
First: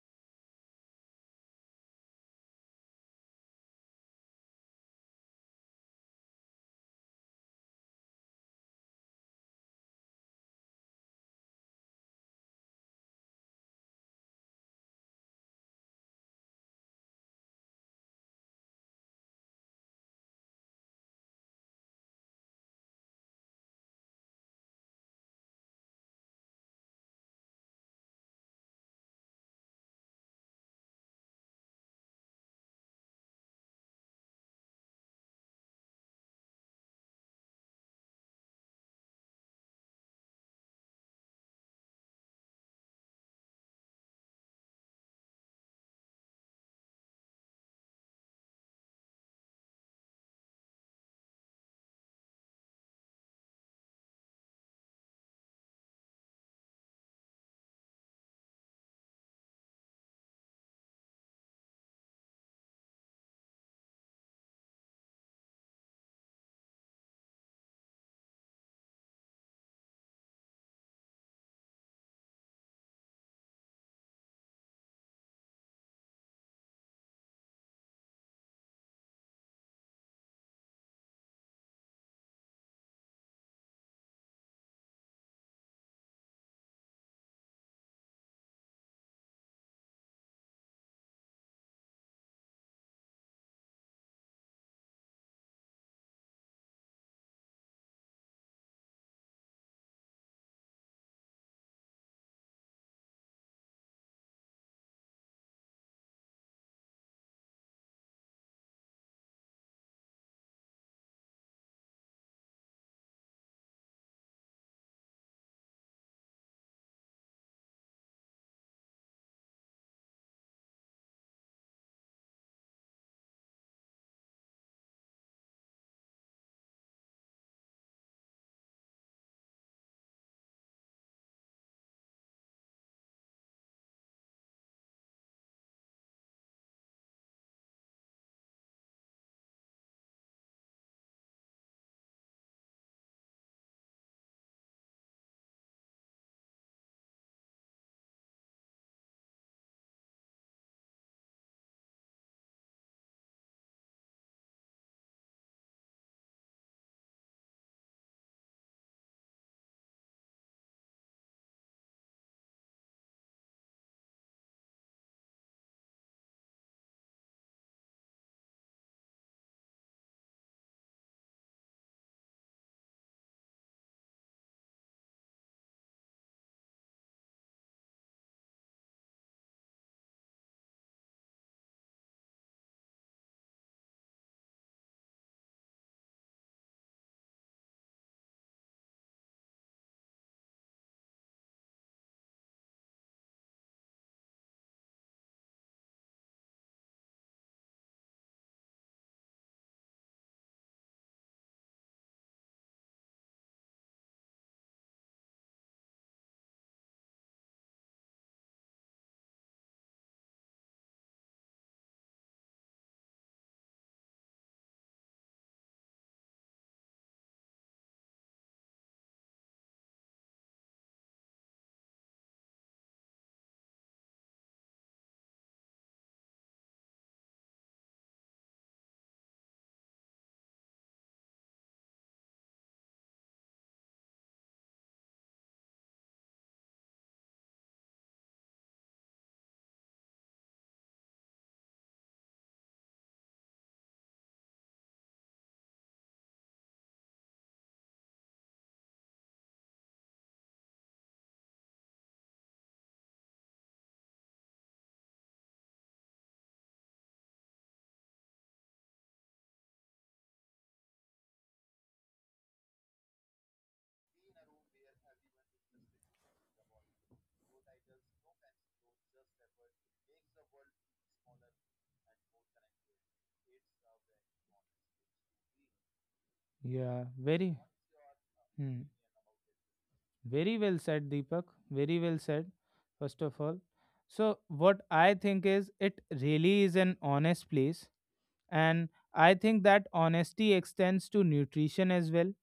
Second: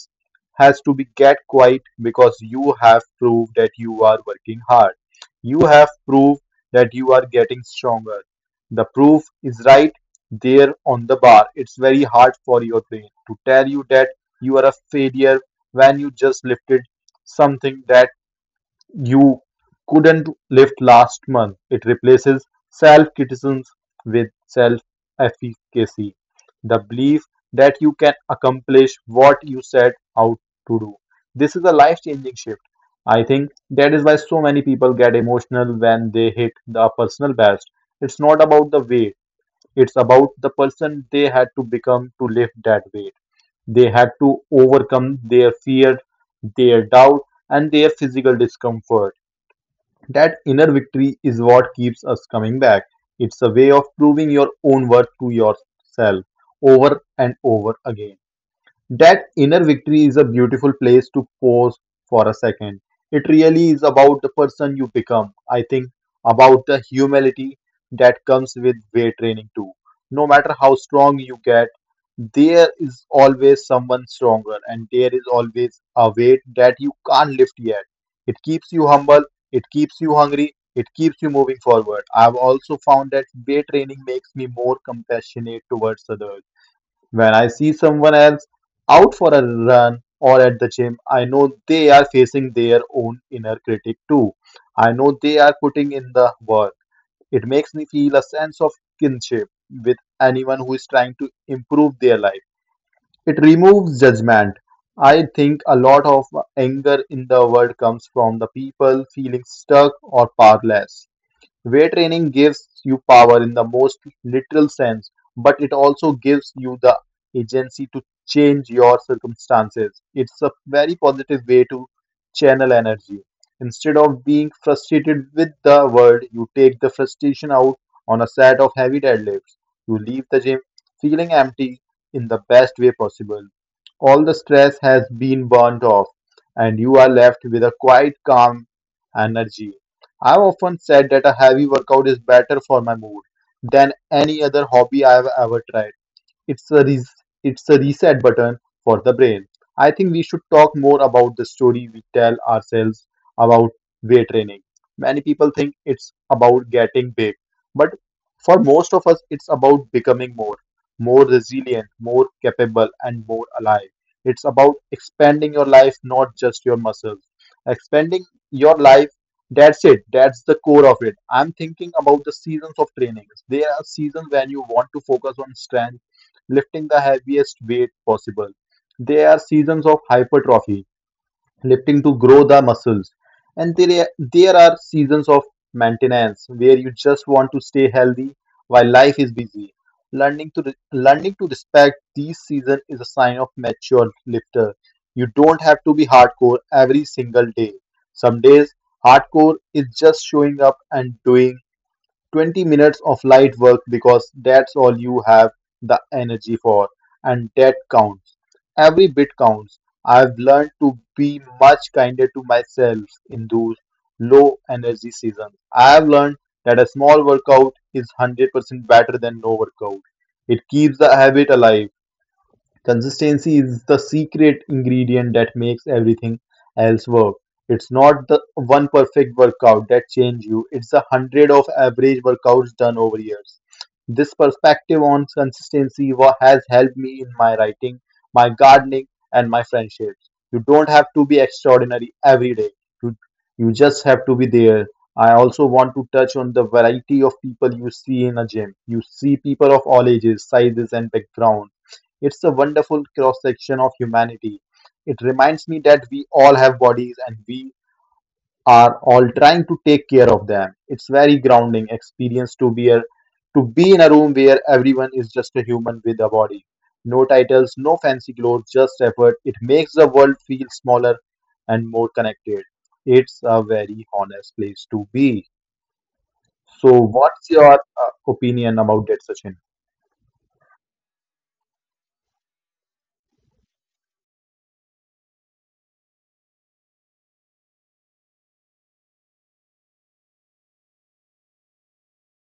B: has to be get quiet because you have proved that you are working hard. You have proved that you are getting stronger. The proof is right there on the bar. It's very hard for your brain to tell you that you are a failure when you just lifted something that you couldn't lift last month. It replaces self criticism with self efficacy, the belief that you can accomplish what you set out to do. This is a life changing shift. I think that is why so many people get emotional when they hit the personal best. It's not about the weight, it's about the person they had to become to lift that weight. They had to overcome their fear, their doubt, and their physical discomfort. That inner victory is what keeps us coming back. It's a way of proving your own worth to yourself over and over again. That inner victory is a beautiful place to pause for a second. It really is about the person you become. I think about the humility that comes with weight training too. No matter how strong you get, there is always someone stronger, and there is always a weight that you can't lift yet. It keeps you humble, it keeps you hungry, it keeps you moving forward. I've also found that weight training makes me more compassionate towards others. When I see someone else out for a run or at the gym, I know they are facing their own inner critic too. I know they are putting in the work. It makes me feel a sense of kinship with anyone who is trying to improve their life. It removes judgment. I think a lot of anger in the world comes from the people feeling stuck or powerless. Weight training gives you power in the most literal sense, but it also gives you the agency to change your circumstances. It's a very positive way to channel energy. Instead of being frustrated with the world, you take the frustration out on a set of heavy deadlifts. You leave the gym feeling empty in the best way possible. All the stress has been burnt off, and you are left with a quiet, calm energy. I've often said that a heavy workout is better for my mood than any other hobby I've ever tried. It's a res- it's a reset button for the brain. I think we should talk more about the story we tell ourselves about weight training. Many people think it's about getting big, but for most of us, it's about becoming more, more resilient, more capable, and more alive. It's about expanding your life, not just your muscles. Expanding your life, that's it. That's the core of it. I'm thinking about the seasons of trainings. There are seasons when you want to focus on strength, lifting the heaviest weight possible. There are seasons of hypertrophy, lifting to grow the muscles, and there, there are seasons of maintenance where you just want to stay healthy while life is busy. Learning to re- learning to respect these seasons is a sign of mature lifter. You don't have to be hardcore every single day. Some days hardcore is just showing up and doing twenty minutes of light work because that's all you have the energy for, and that counts. Every bit counts. I've learned to be much kinder to myself in those low energy seasons. I've learned that a small workout is one hundred percent better than no workout. It keeps the habit alive. Consistency is the secret ingredient that makes everything else work. It's not the one perfect workout that changes you, it's a hundred of average workouts done over years. This perspective on consistency wa- has helped me in my writing, my gardening, and my friendships. You don't have to be extraordinary every day. You, you just have to be there. I also want to touch on the variety of people you see in a gym. You see people of all ages, sizes, and backgrounds. It's a wonderful cross section of humanity. It reminds me that we all have bodies and we are all trying to take care of them. It's very grounding experience to be a, to be in a room where everyone is just a human with a body. No titles, no fancy clothes, just effort. It makes the world feel smaller and more connected. It's a very honest place to be. So,
A: Yeah,
B: what's
A: very,
B: your uh, opinion
A: hmm,
B: about that, Sachin?
A: very well said, Deepak. Very well said, first of all. So, what I think is it really is an honest place. And I think that honesty extends to nutrition as well,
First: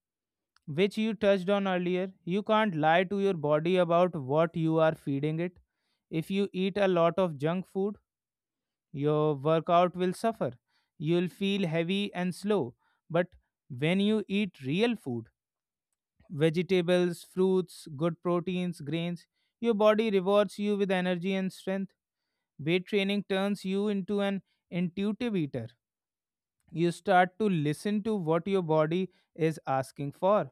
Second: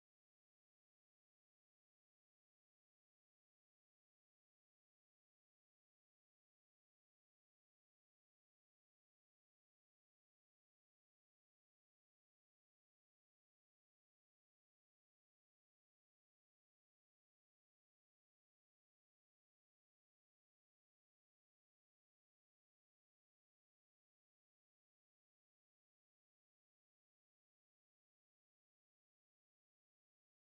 A: which you touched on earlier. You can't lie to your body about what you are feeding it. If you eat a lot of junk food, your workout will suffer. You'll feel heavy and slow. But when you eat real food, vegetables, fruits, good proteins, grains, your body rewards you with energy and strength. Weight training turns you into an intuitive eater. You start to listen to what your body is asking for.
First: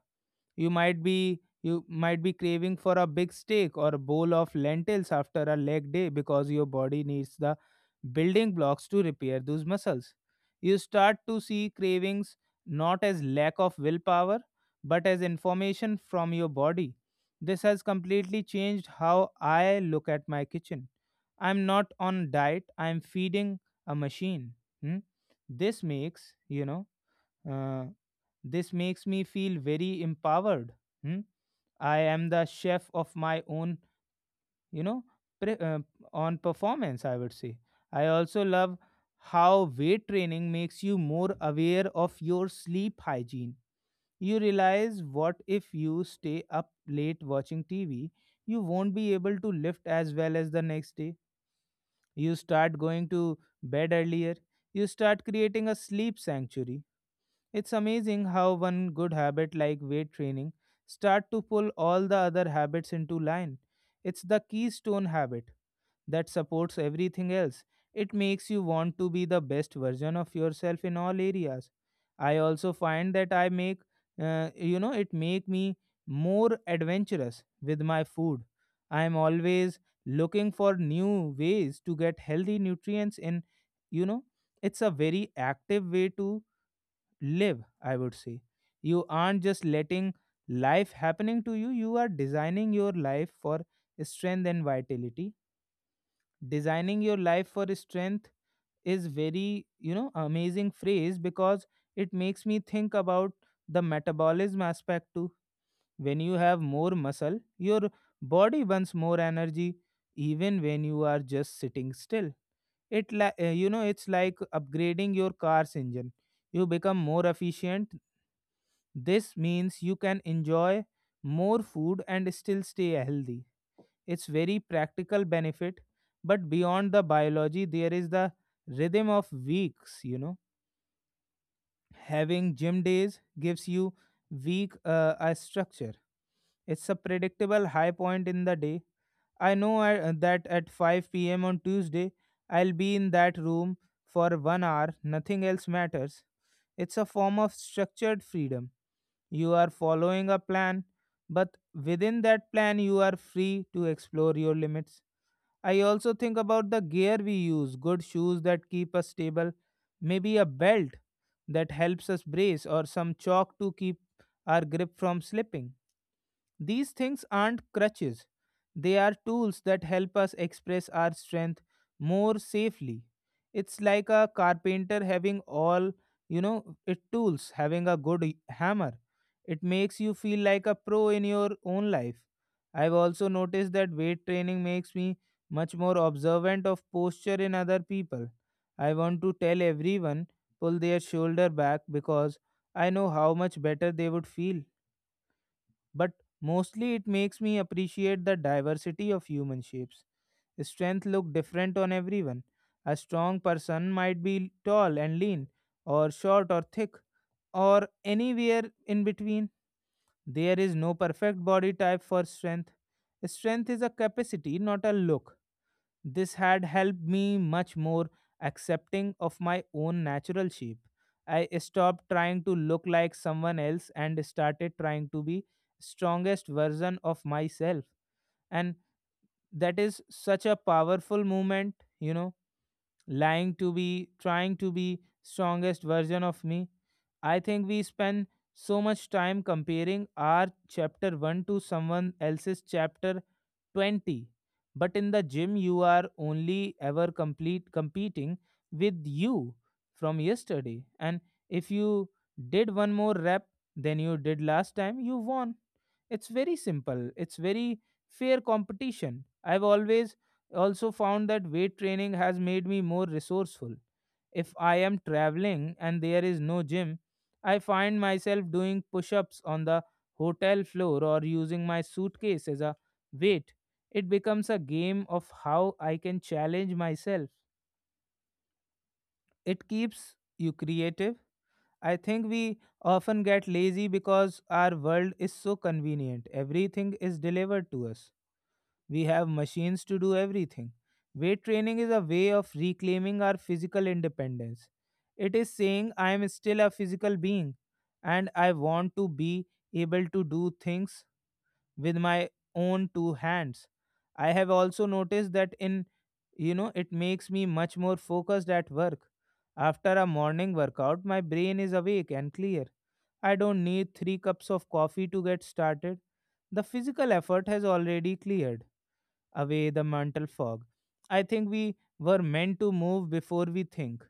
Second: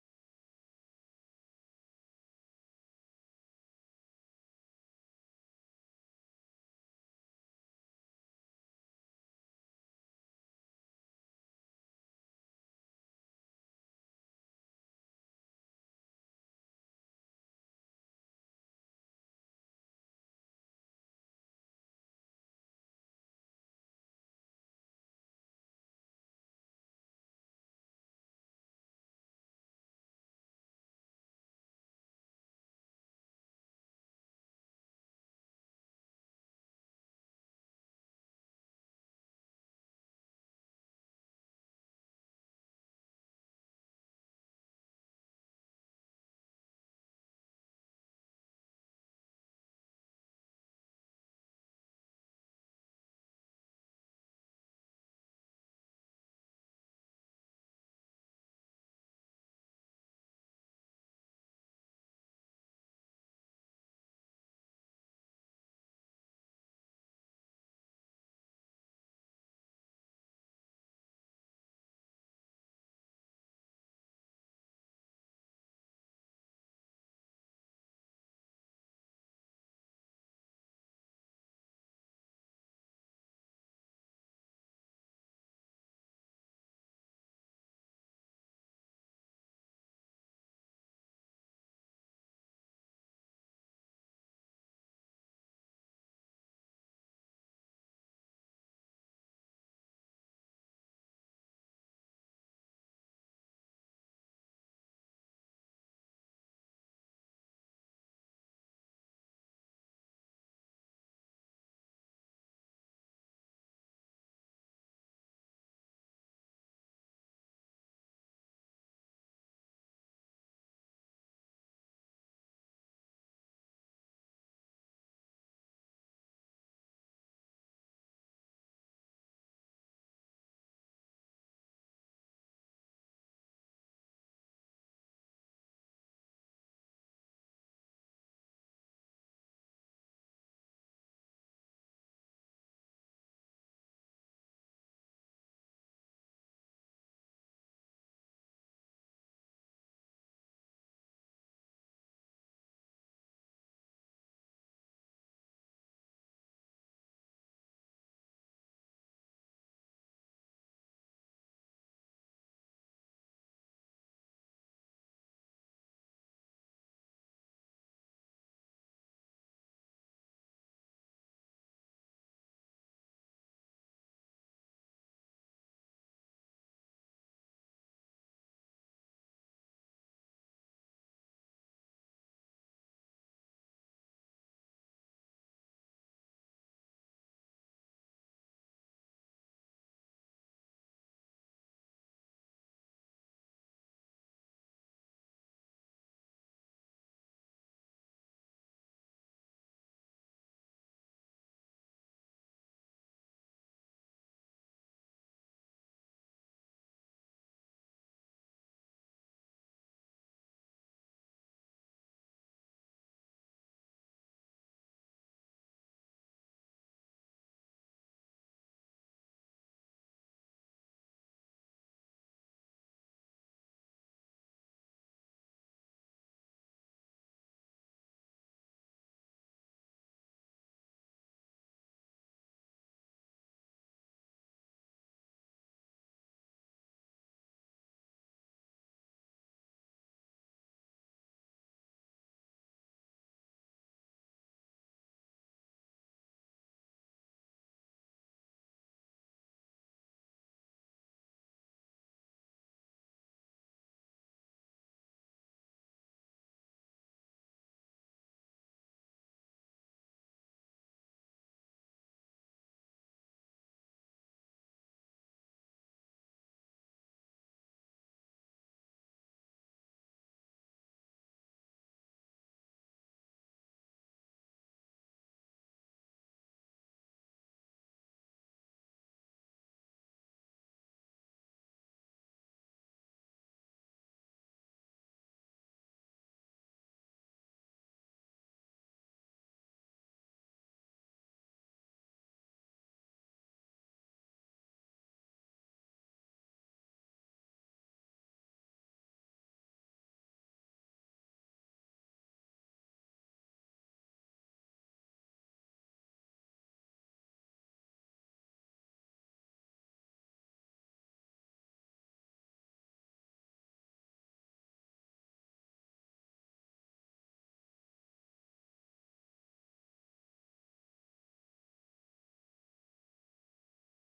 A: you might be You might be craving for a big steak or a bowl of lentils after a leg day because your body needs the building blocks to repair those muscles. You start to see cravings not as lack of willpower but as information from your body. This has completely changed how I look at my kitchen. I'm not on diet. I'm feeding a machine. Hmm? This makes you know. Uh, this makes me feel very empowered. Hmm? I am the chef of my own. You know, pre- uh, on performance, I would say. I also love how weight training makes you more aware of your sleep hygiene. You realize what if you stay up late watching T V, you won't be able to lift as well as the next day. You start going to bed earlier. You start creating a sleep sanctuary. It's amazing how one good habit like weight training start to pull all the other habits into line. It's the keystone habit that supports everything else. It makes you want to be the best version of yourself in all areas. I also find that I make, uh, you know, it make me more adventurous with my food. I am always looking for new ways to get healthy nutrients in, you know, it's a very active way to live, I would say. You aren't just letting life happening to you, you are designing your life for strength and vitality. Designing your life for strength is very you know amazing phrase, because it makes me think about the metabolism aspect too. When you have more muscle, your body burns more energy even when you are just sitting still. It li- uh, you know it's like upgrading your car's engine. You become more efficient. This means you can enjoy more food and still stay healthy. It's very practical benefit, but beyond the biology, there is the rhythm of weeks. You know, having gym days gives you week uh, a structure. It's a predictable high point in the day. I know I, uh, that at five p m on Tuesday, I'll be in that room for one hour. Nothing else matters. It's a form of structured freedom. You are following a plan, but within that plan, you are free to explore your limits. I also think about the gear we use, good shoes that keep us stable, maybe a belt that helps us brace, or some chalk to keep our grip from slipping. These things aren't crutches, they are tools that help us express our strength more safely. It's like a carpenter having all, you know, it tools, having a good y- hammer. It makes you feel like a pro in your own life. I've also noticed that weight training makes me much more observant of posture in other people. I want to tell everyone pull their shoulder back because I know how much better they would feel, but mostly it makes me appreciate the diversity of human shapes. Strength look different on everyone. A strong person might be tall and lean, or short or thick, or anywhere in between. There is no perfect body type for strength. Strength is a capacity, not a look. This had helped me much more accepting of my own natural shape. I stopped trying to look like someone else and started trying to be strongest version of myself. And that is such a powerful movement, you know, lying to be trying to be strongest version of me. I think we spend so much time comparing our chapter one to someone else's chapter twenty. But in the gym, you are only ever complete competing with you from yesterday. And if you did one more rep than you did last time, you won. It's very simple, it's very fair competition. I've always also found that weight training has made me more resourceful. If I am traveling and there is no gym, I find myself doing push ups on the hotel floor or using my suitcase as a weight. It becomes a game of how I can challenge myself. It keeps you creative. I think we often get lazy because our world is so convenient. Everything is delivered to us. We have machines to do everything. Weight training is a way of reclaiming our physical independence. It is saying I am still a physical being and I want to be able to do things with my own two hands. I have also noticed that in you know it makes me much more focused at work. After a morning workout, my brain is awake and clear. I don't need three cups of coffee to get started. The physical effort has already cleared away the mental fog. I think we were meant to move before we think.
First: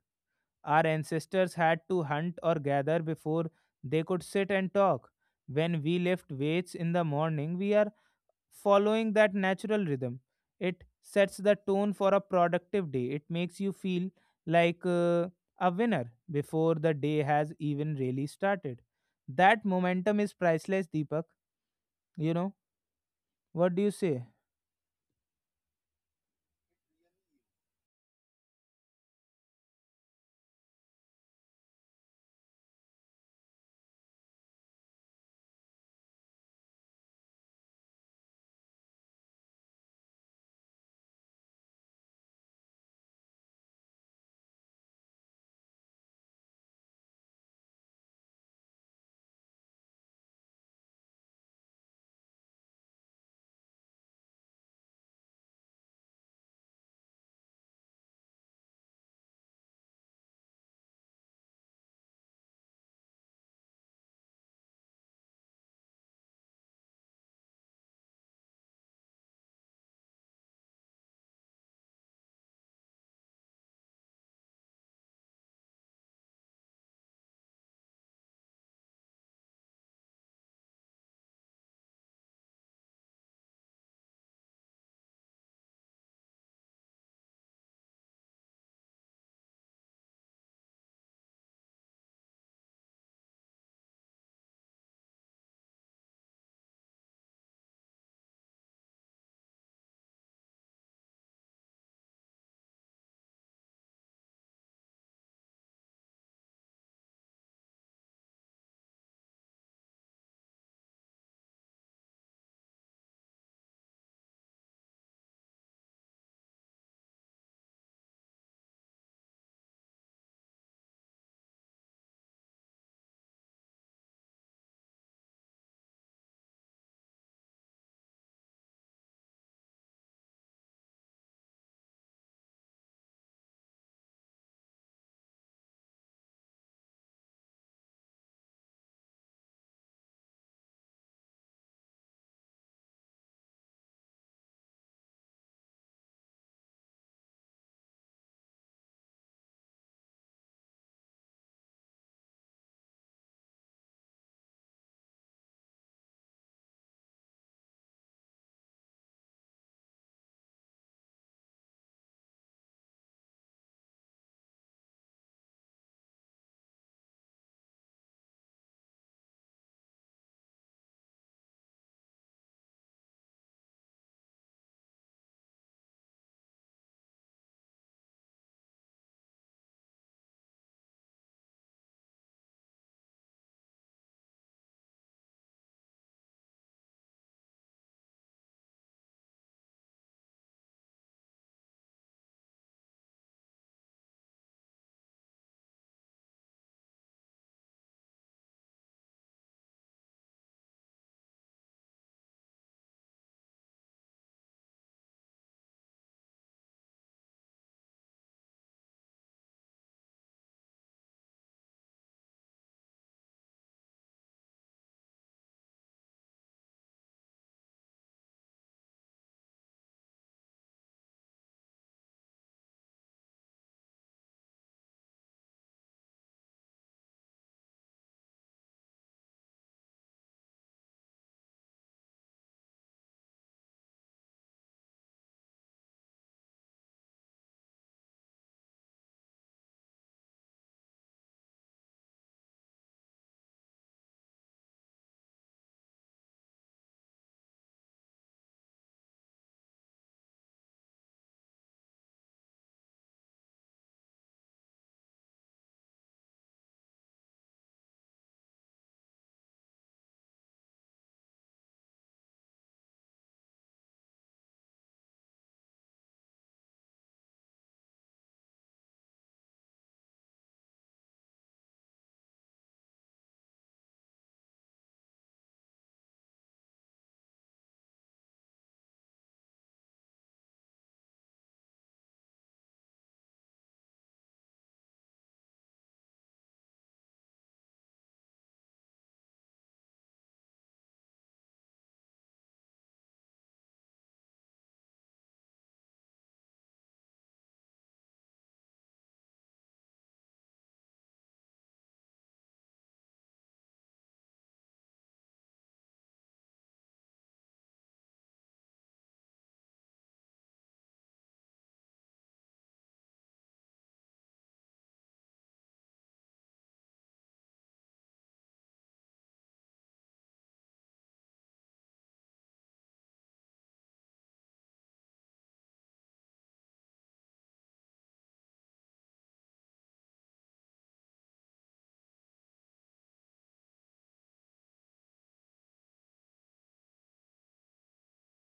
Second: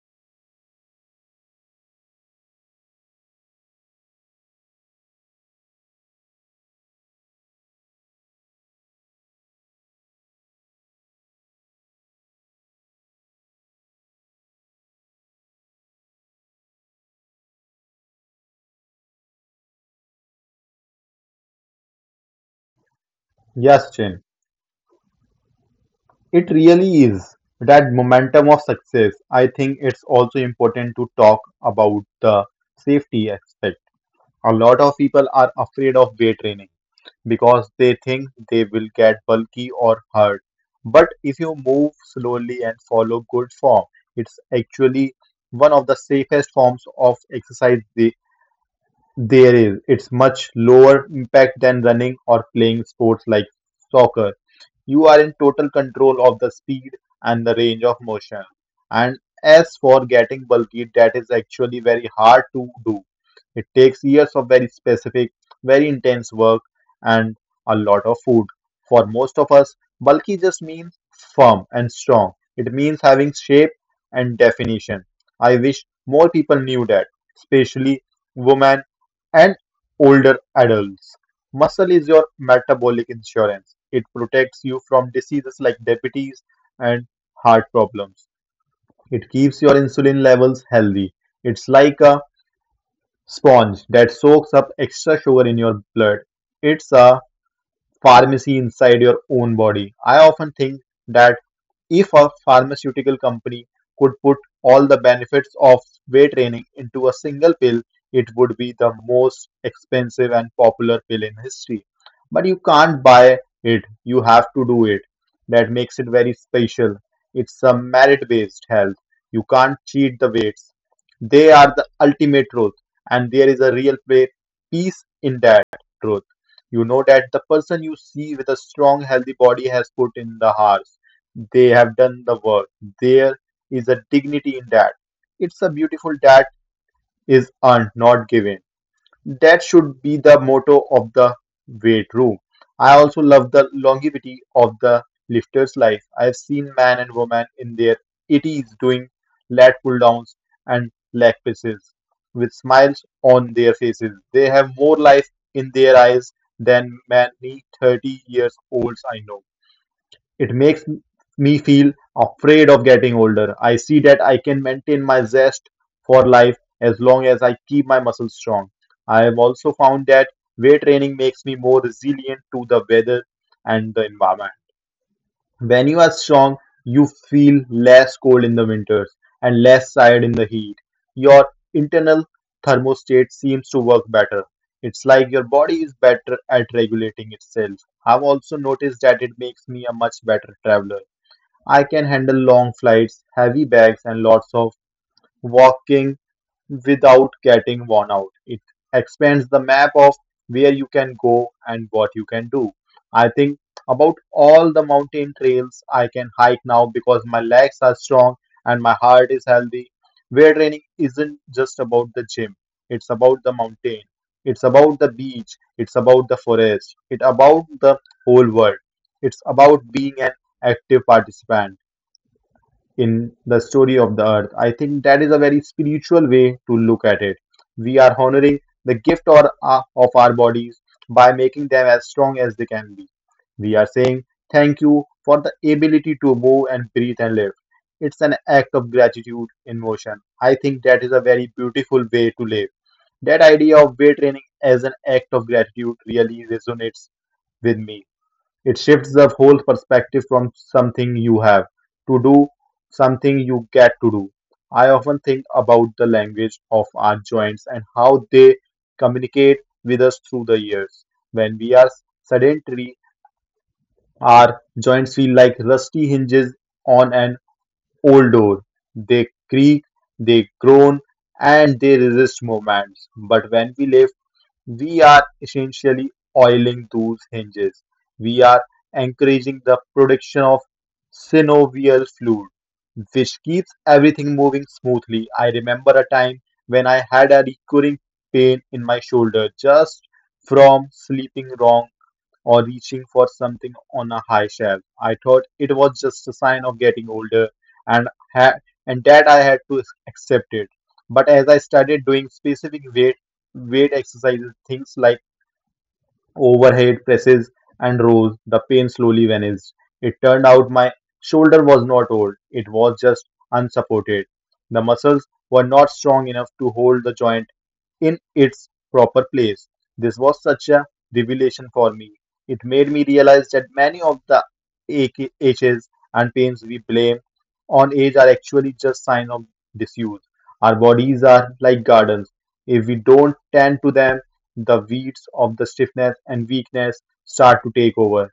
A: Our ancestors had to hunt or gather before they could sit and talk. When we lift weights in the morning, we are following that natural rhythm. It sets the tone for a productive day. It makes you feel like uh, a winner before the day has even really started. That momentum is priceless, Deepak. You know, what do you
B: Yes, Chin.
A: say?
B: It really is that momentum of success. I think it's also important to talk about the safety aspect. A lot of people are afraid of weight training because they think they will get bulky or hurt. But if you move slowly and follow good form, it's actually one of the safest forms of exercise the- there is. It's much lower impact than running or playing sports like soccer. You are in total control of the speed and the range of motion. And as for getting bulky, that is actually very hard to do. It takes years of very specific, very intense work and a lot of food. For most of us, bulky just means firm and strong. It means having shape and definition. I wish more people knew that, especially women and older adults. Muscle is your metabolic insurance. It protects you from diseases like diabetes and heart problems. It keeps your insulin levels healthy. It's like a sponge that soaks up extra sugar in your blood. It's a pharmacy inside your own body. I often think that if a pharmaceutical company could put all the benefits of weight training into a single pill, it would be the most expensive and popular pill in history. But you can't buy it, you have to do it. That makes it very special. It's a merit based health. You can't cheat the weights. They are the ultimate truth, and there is a real play, peace in that truth. You know that the person you see with a strong, healthy body has put in the hours. They have done the work. There is a dignity in that. It's a beautiful that is earned, not given. That should be the motto of the weight room. I also love the longevity of the lifter's life. I've seen man and woman in their eighties doing lat pull downs and leg presses with smiles on their faces. They have more life in their eyes than many thirty years olds I know. It makes me feel afraid of getting older. I see that I can maintain my zest for life as long as I keep my muscles strong. I have also found that weight training makes me more resilient to the weather and the environment. When you are strong, you feel less cold in the winters and less tired in the heat. Your internal thermostat seems to work better. It's like your body is better at regulating itself. I've also noticed that it makes me a much better traveler. I can handle long flights, heavy bags, and lots of walking without getting worn out. It expands the map of where you can go and what you can do. I think about all the mountain trails I can hike now because my legs are strong and my heart is healthy. Weight training isn't just about the gym. It's about the mountain. It's about the beach. It's about the forest. It's about the whole world. It's about being an active participant in the story of the earth. I think that is a very spiritual way to look at it. We are honoring the gift or uh, of our bodies by making them as strong as they can be. We are saying thank you for the ability to move and breathe and live. It's an act of gratitude in motion. I think that is a very beautiful way to live. That idea of weight training as an act of gratitude really resonates with me. It shifts the whole perspective from something you have to do, something you get to do. I often think about the language of our joints and how they communicate with us through the years. When we are sedentary, our joints feel like rusty hinges on an old door. They creak, they groan, and they resist movements. But when we live, we are essentially oiling those hinges. We are encouraging the production of synovial fluid, which keeps everything moving smoothly. I remember a time when I had a recurring pain in my shoulder just from sleeping wrong or reaching for something on a high shelf. I thought it was just a sign of getting older, and ha- and that I had to accept it. But as I started doing specific weight weight exercises, things like overhead presses and rows, the pain slowly vanished. It turned out my shoulder was not old, it was just unsupported. The muscles were not strong enough to hold the joint in its proper place. This was such a revelation for me. It made me realize that many of the ache- aches and pains we blame on age are actually just signs of disuse. Our bodies are like gardens. If we don't tend to them, the weeds of the stiffness and weakness start to take over.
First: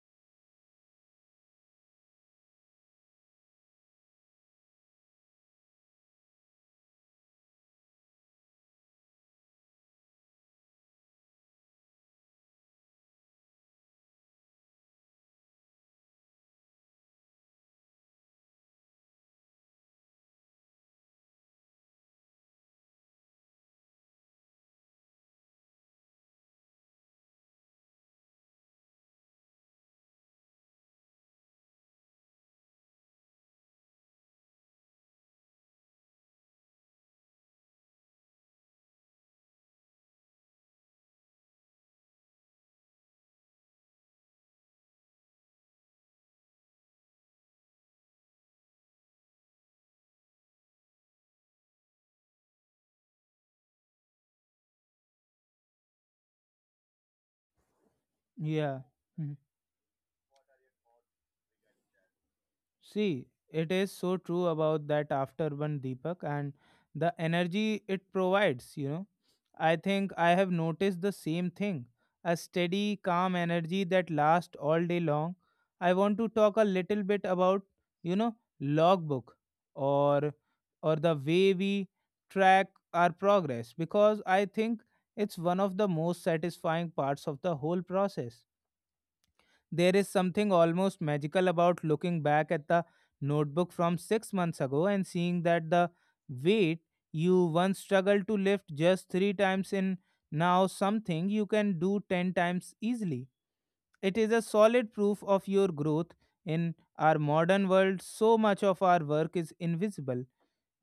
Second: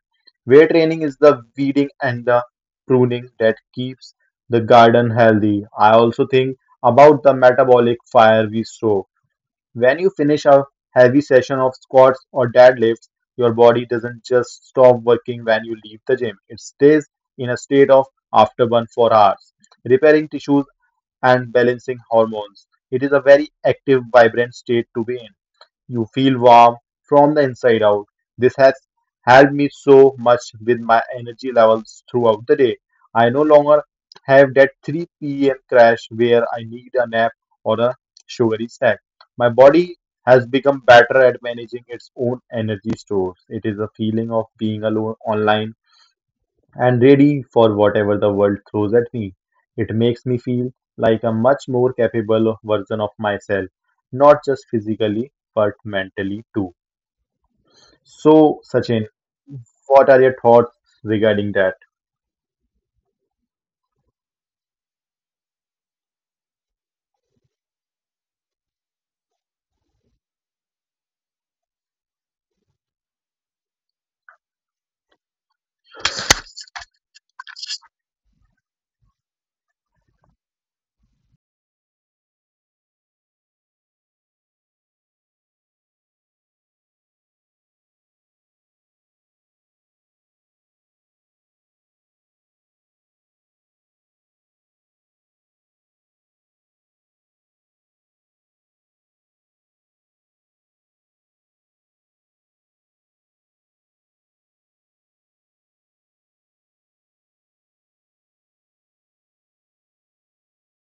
B: Weight training is the weeding and the pruning that keeps the garden healthy. I also think about the metabolic fire we stoke. When you finish a heavy session of squats or deadlifts, your body doesn't just stop working when you leave the gym. It stays in a state of afterburn for hours, repairing tissues and balancing hormones. It is a very active, vibrant state to be in. You feel warm from the inside out. This has helped me so much with my energy levels throughout the day. I no longer have that three p m crash where I need a nap or a sugary snack. My body has become better at managing its own energy stores. It is a feeling of being alone online and ready for whatever the world throws at me. It makes me feel like a much more capable version of myself, not just physically, but mentally too. So,
A: Yeah.
B: Sachin, what are your thoughts regarding that?
A: See, it is so true about that after one Deepak, and the energy it provides. You know, I think I have noticed the same thing, a steady, calm energy that lasts all day long. I want to talk a little bit about, you know, logbook or or the way we track our progress because I think it's one of the most satisfying parts of the whole process. There is something almost magical about looking back at the notebook from six months ago and seeing that the weight you once struggled to lift just three times in now something you can do ten times easily. It is a solid proof of your growth. In our modern world, so much of our work is invisible.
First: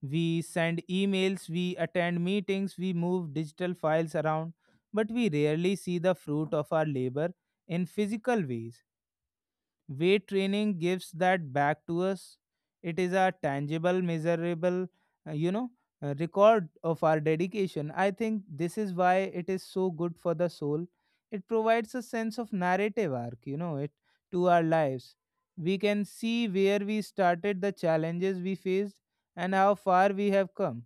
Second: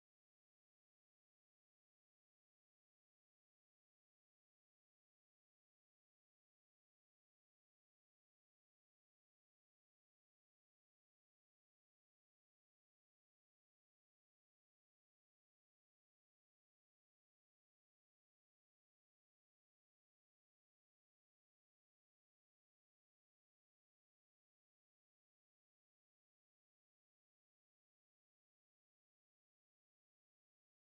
A: We send emails, we attend meetings, we move digital files around, but we rarely see the fruit of our labor in physical ways. Weight training gives that back to us. It is a tangible, measurable, uh, you know, uh, record of our dedication. I think this is why it is so good for the soul. It provides a sense of narrative arc, you know, it to our lives. We can see where we started, the challenges we faced, and how far we have come.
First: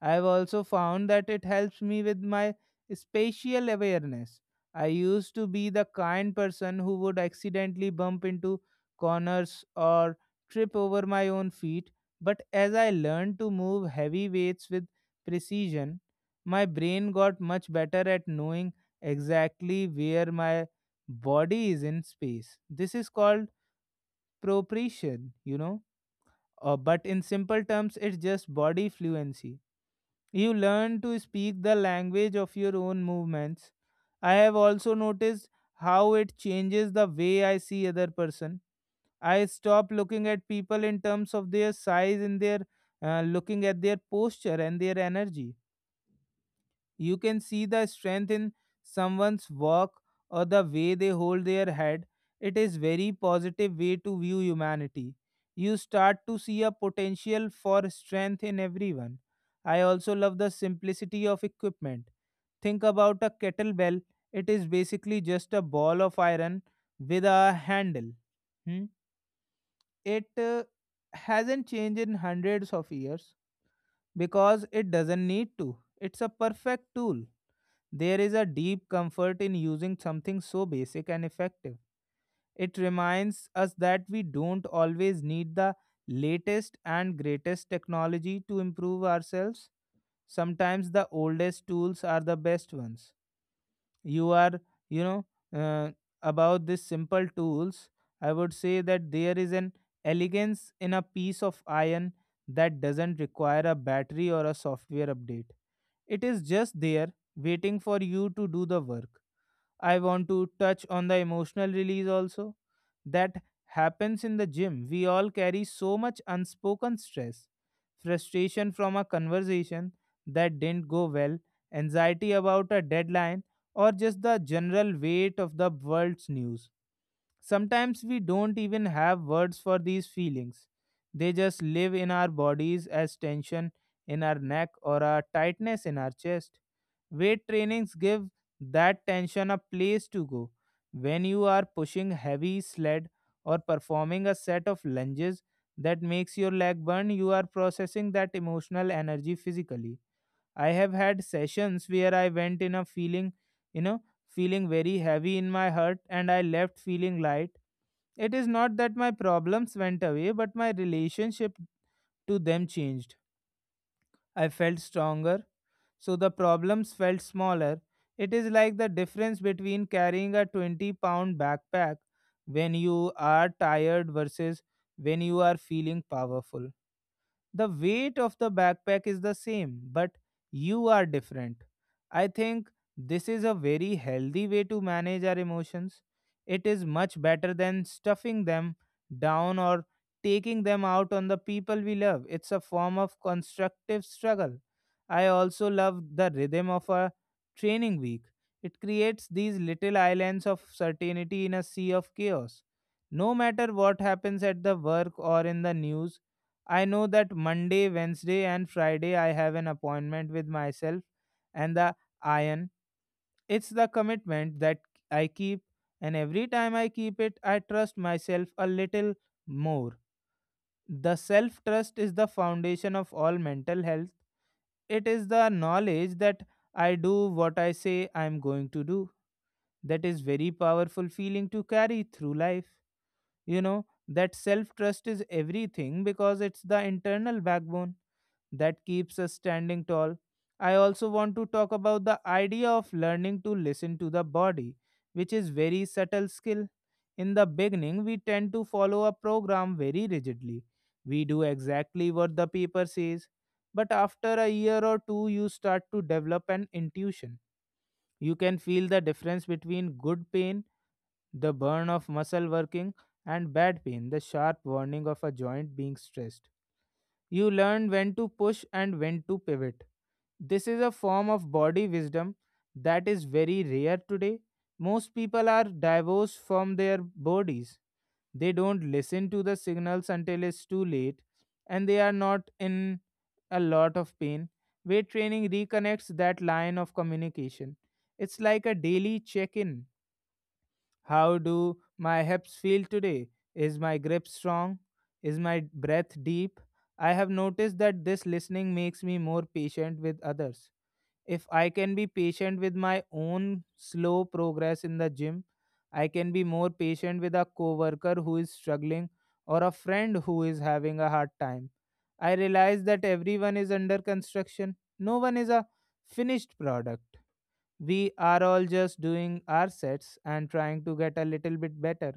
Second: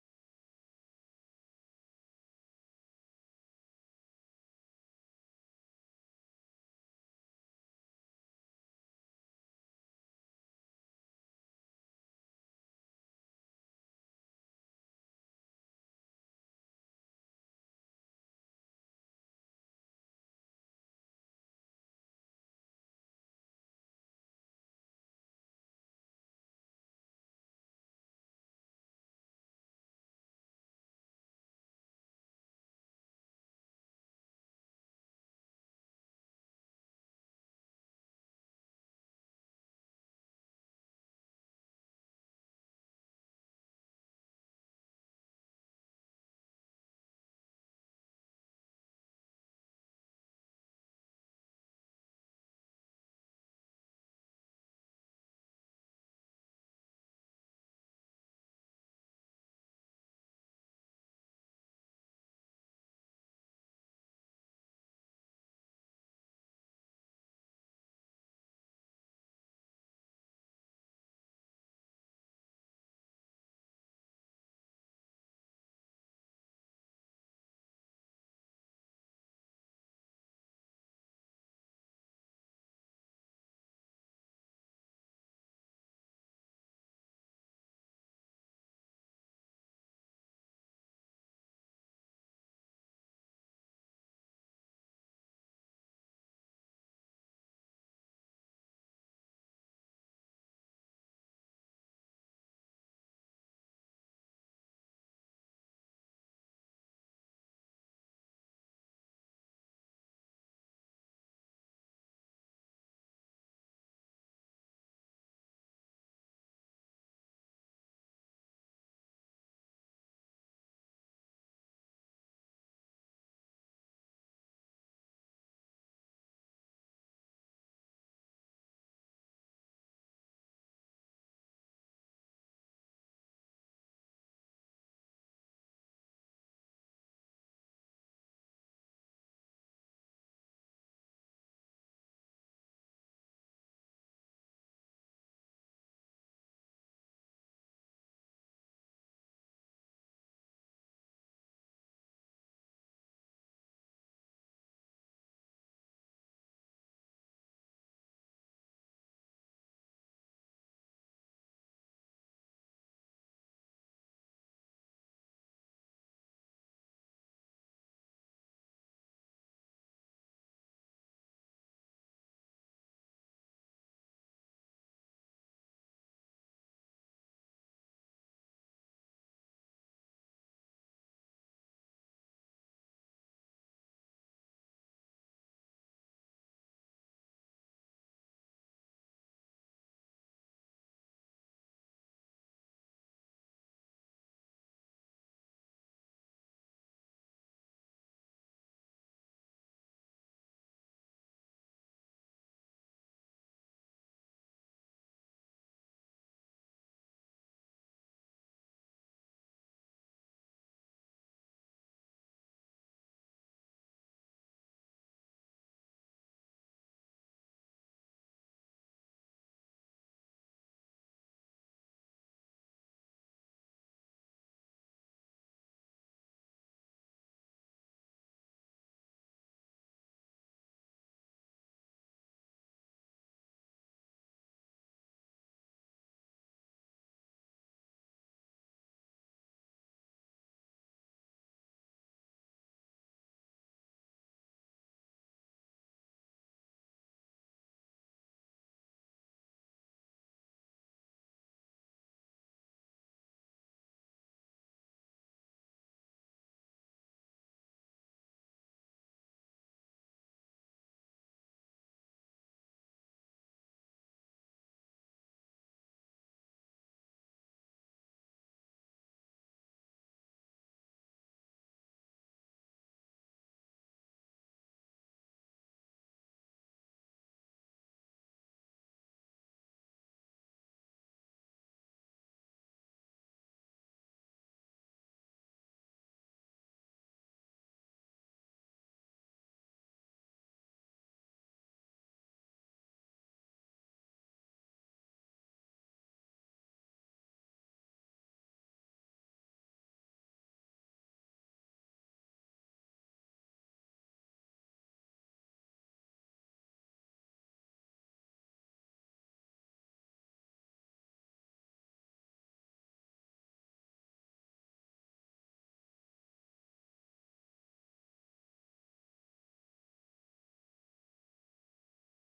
A: I've also found that it helps me with my spatial awareness. I used to be the kind person who would accidentally bump into corners or trip over my own feet, but as I learned to move heavy weights with precision, my brain got much better at knowing exactly where my body is in space. This is called proprioception, you know, uh, but in simple terms, it's just body fluency. You learn to speak the language of your own movements. I have also noticed how it changes the way I see other person. I stop looking at people in terms of their size and their uh, looking at their posture and their energy. You can see the strength in someone's walk or the way they hold their head. It is very positive way to view humanity. You start to see a potential for strength in everyone. I also love the simplicity of equipment. Think about a kettlebell. It is basically just a ball of iron with a handle. Hmm? It uh, hasn't changed in hundreds of years because it doesn't need to. It's a perfect tool. There is a deep comfort in using something so basic and effective. It reminds us that we don't always need the latest and greatest technology to improve ourselves. Sometimes the oldest tools are the best ones. You are, you know, uh, about these simple tools, I would say that there is an elegance in a piece of iron that doesn't require a battery or a software update. It is just there waiting for you to do the work. I want to touch on the emotional release also that happens in the gym. We all carry so much unspoken stress, frustration from a conversation that didn't go well, anxiety about a deadline, or just the general weight of the world's news. Sometimes we don't even have words for these feelings. They just live in our bodies as tension in our neck or a tightness in our chest. Weight trainings give that tension a place to go. When you are pushing heavy sled or performing a set of lunges that makes your leg burn, you are processing that emotional energy physically. I have had sessions where I went in a feeling, you know, feeling very heavy in my heart, and I left feeling light. It is not that my problems went away, but my relationship to them changed. I felt stronger, so the problems felt smaller. It is like the difference between carrying a twenty pound backpack when you are tired versus when you are feeling powerful. The weight of the backpack is the same, but you are different. I think this is a very healthy way to manage our emotions. It is much better than stuffing them down or taking them out on the people we love. It's a form of constructive struggle. I also love the rhythm of a training week. It creates these little islands of certainty in a sea of chaos. No matter what happens at the work or in the news, I know that Monday, Wednesday, and Friday I have an appointment with myself and the iron. It's the commitment that I keep, and every time I keep it, I trust myself a little more. The self trust is the foundation of all mental health. It is the knowledge that I do what I say I'm going to do. That is very powerful feeling to carry through life. You know, that self trust is everything because it's the internal backbone that keeps us standing tall. I also want to talk about the idea of learning to listen to the body, which is very subtle skill. In the beginning, we tend to follow a program very rigidly. We do exactly what the paper says. But after a year or two, you start to develop an intuition. You can feel the difference between good pain, the burn of muscle working, and bad pain, the sharp warning of a joint being stressed. You learn when to push and when to pivot. This is a form of body wisdom that is very rare today. Most people are divorced from their bodies. They don't listen to the signals until it's too late, and they are not in a lot of pain. Weight training reconnects that line of communication. It's like a daily check in. How do my hips feel today? Is my grip strong? Is my breath deep? I have noticed that this listening makes me more patient with others. If I can be patient with my own slow progress in the gym, I can be more patient with a coworker who is struggling or a friend who is having a hard time. I realize that everyone is under construction. No one is a finished product. We are all just doing our sets and trying to get a little bit better.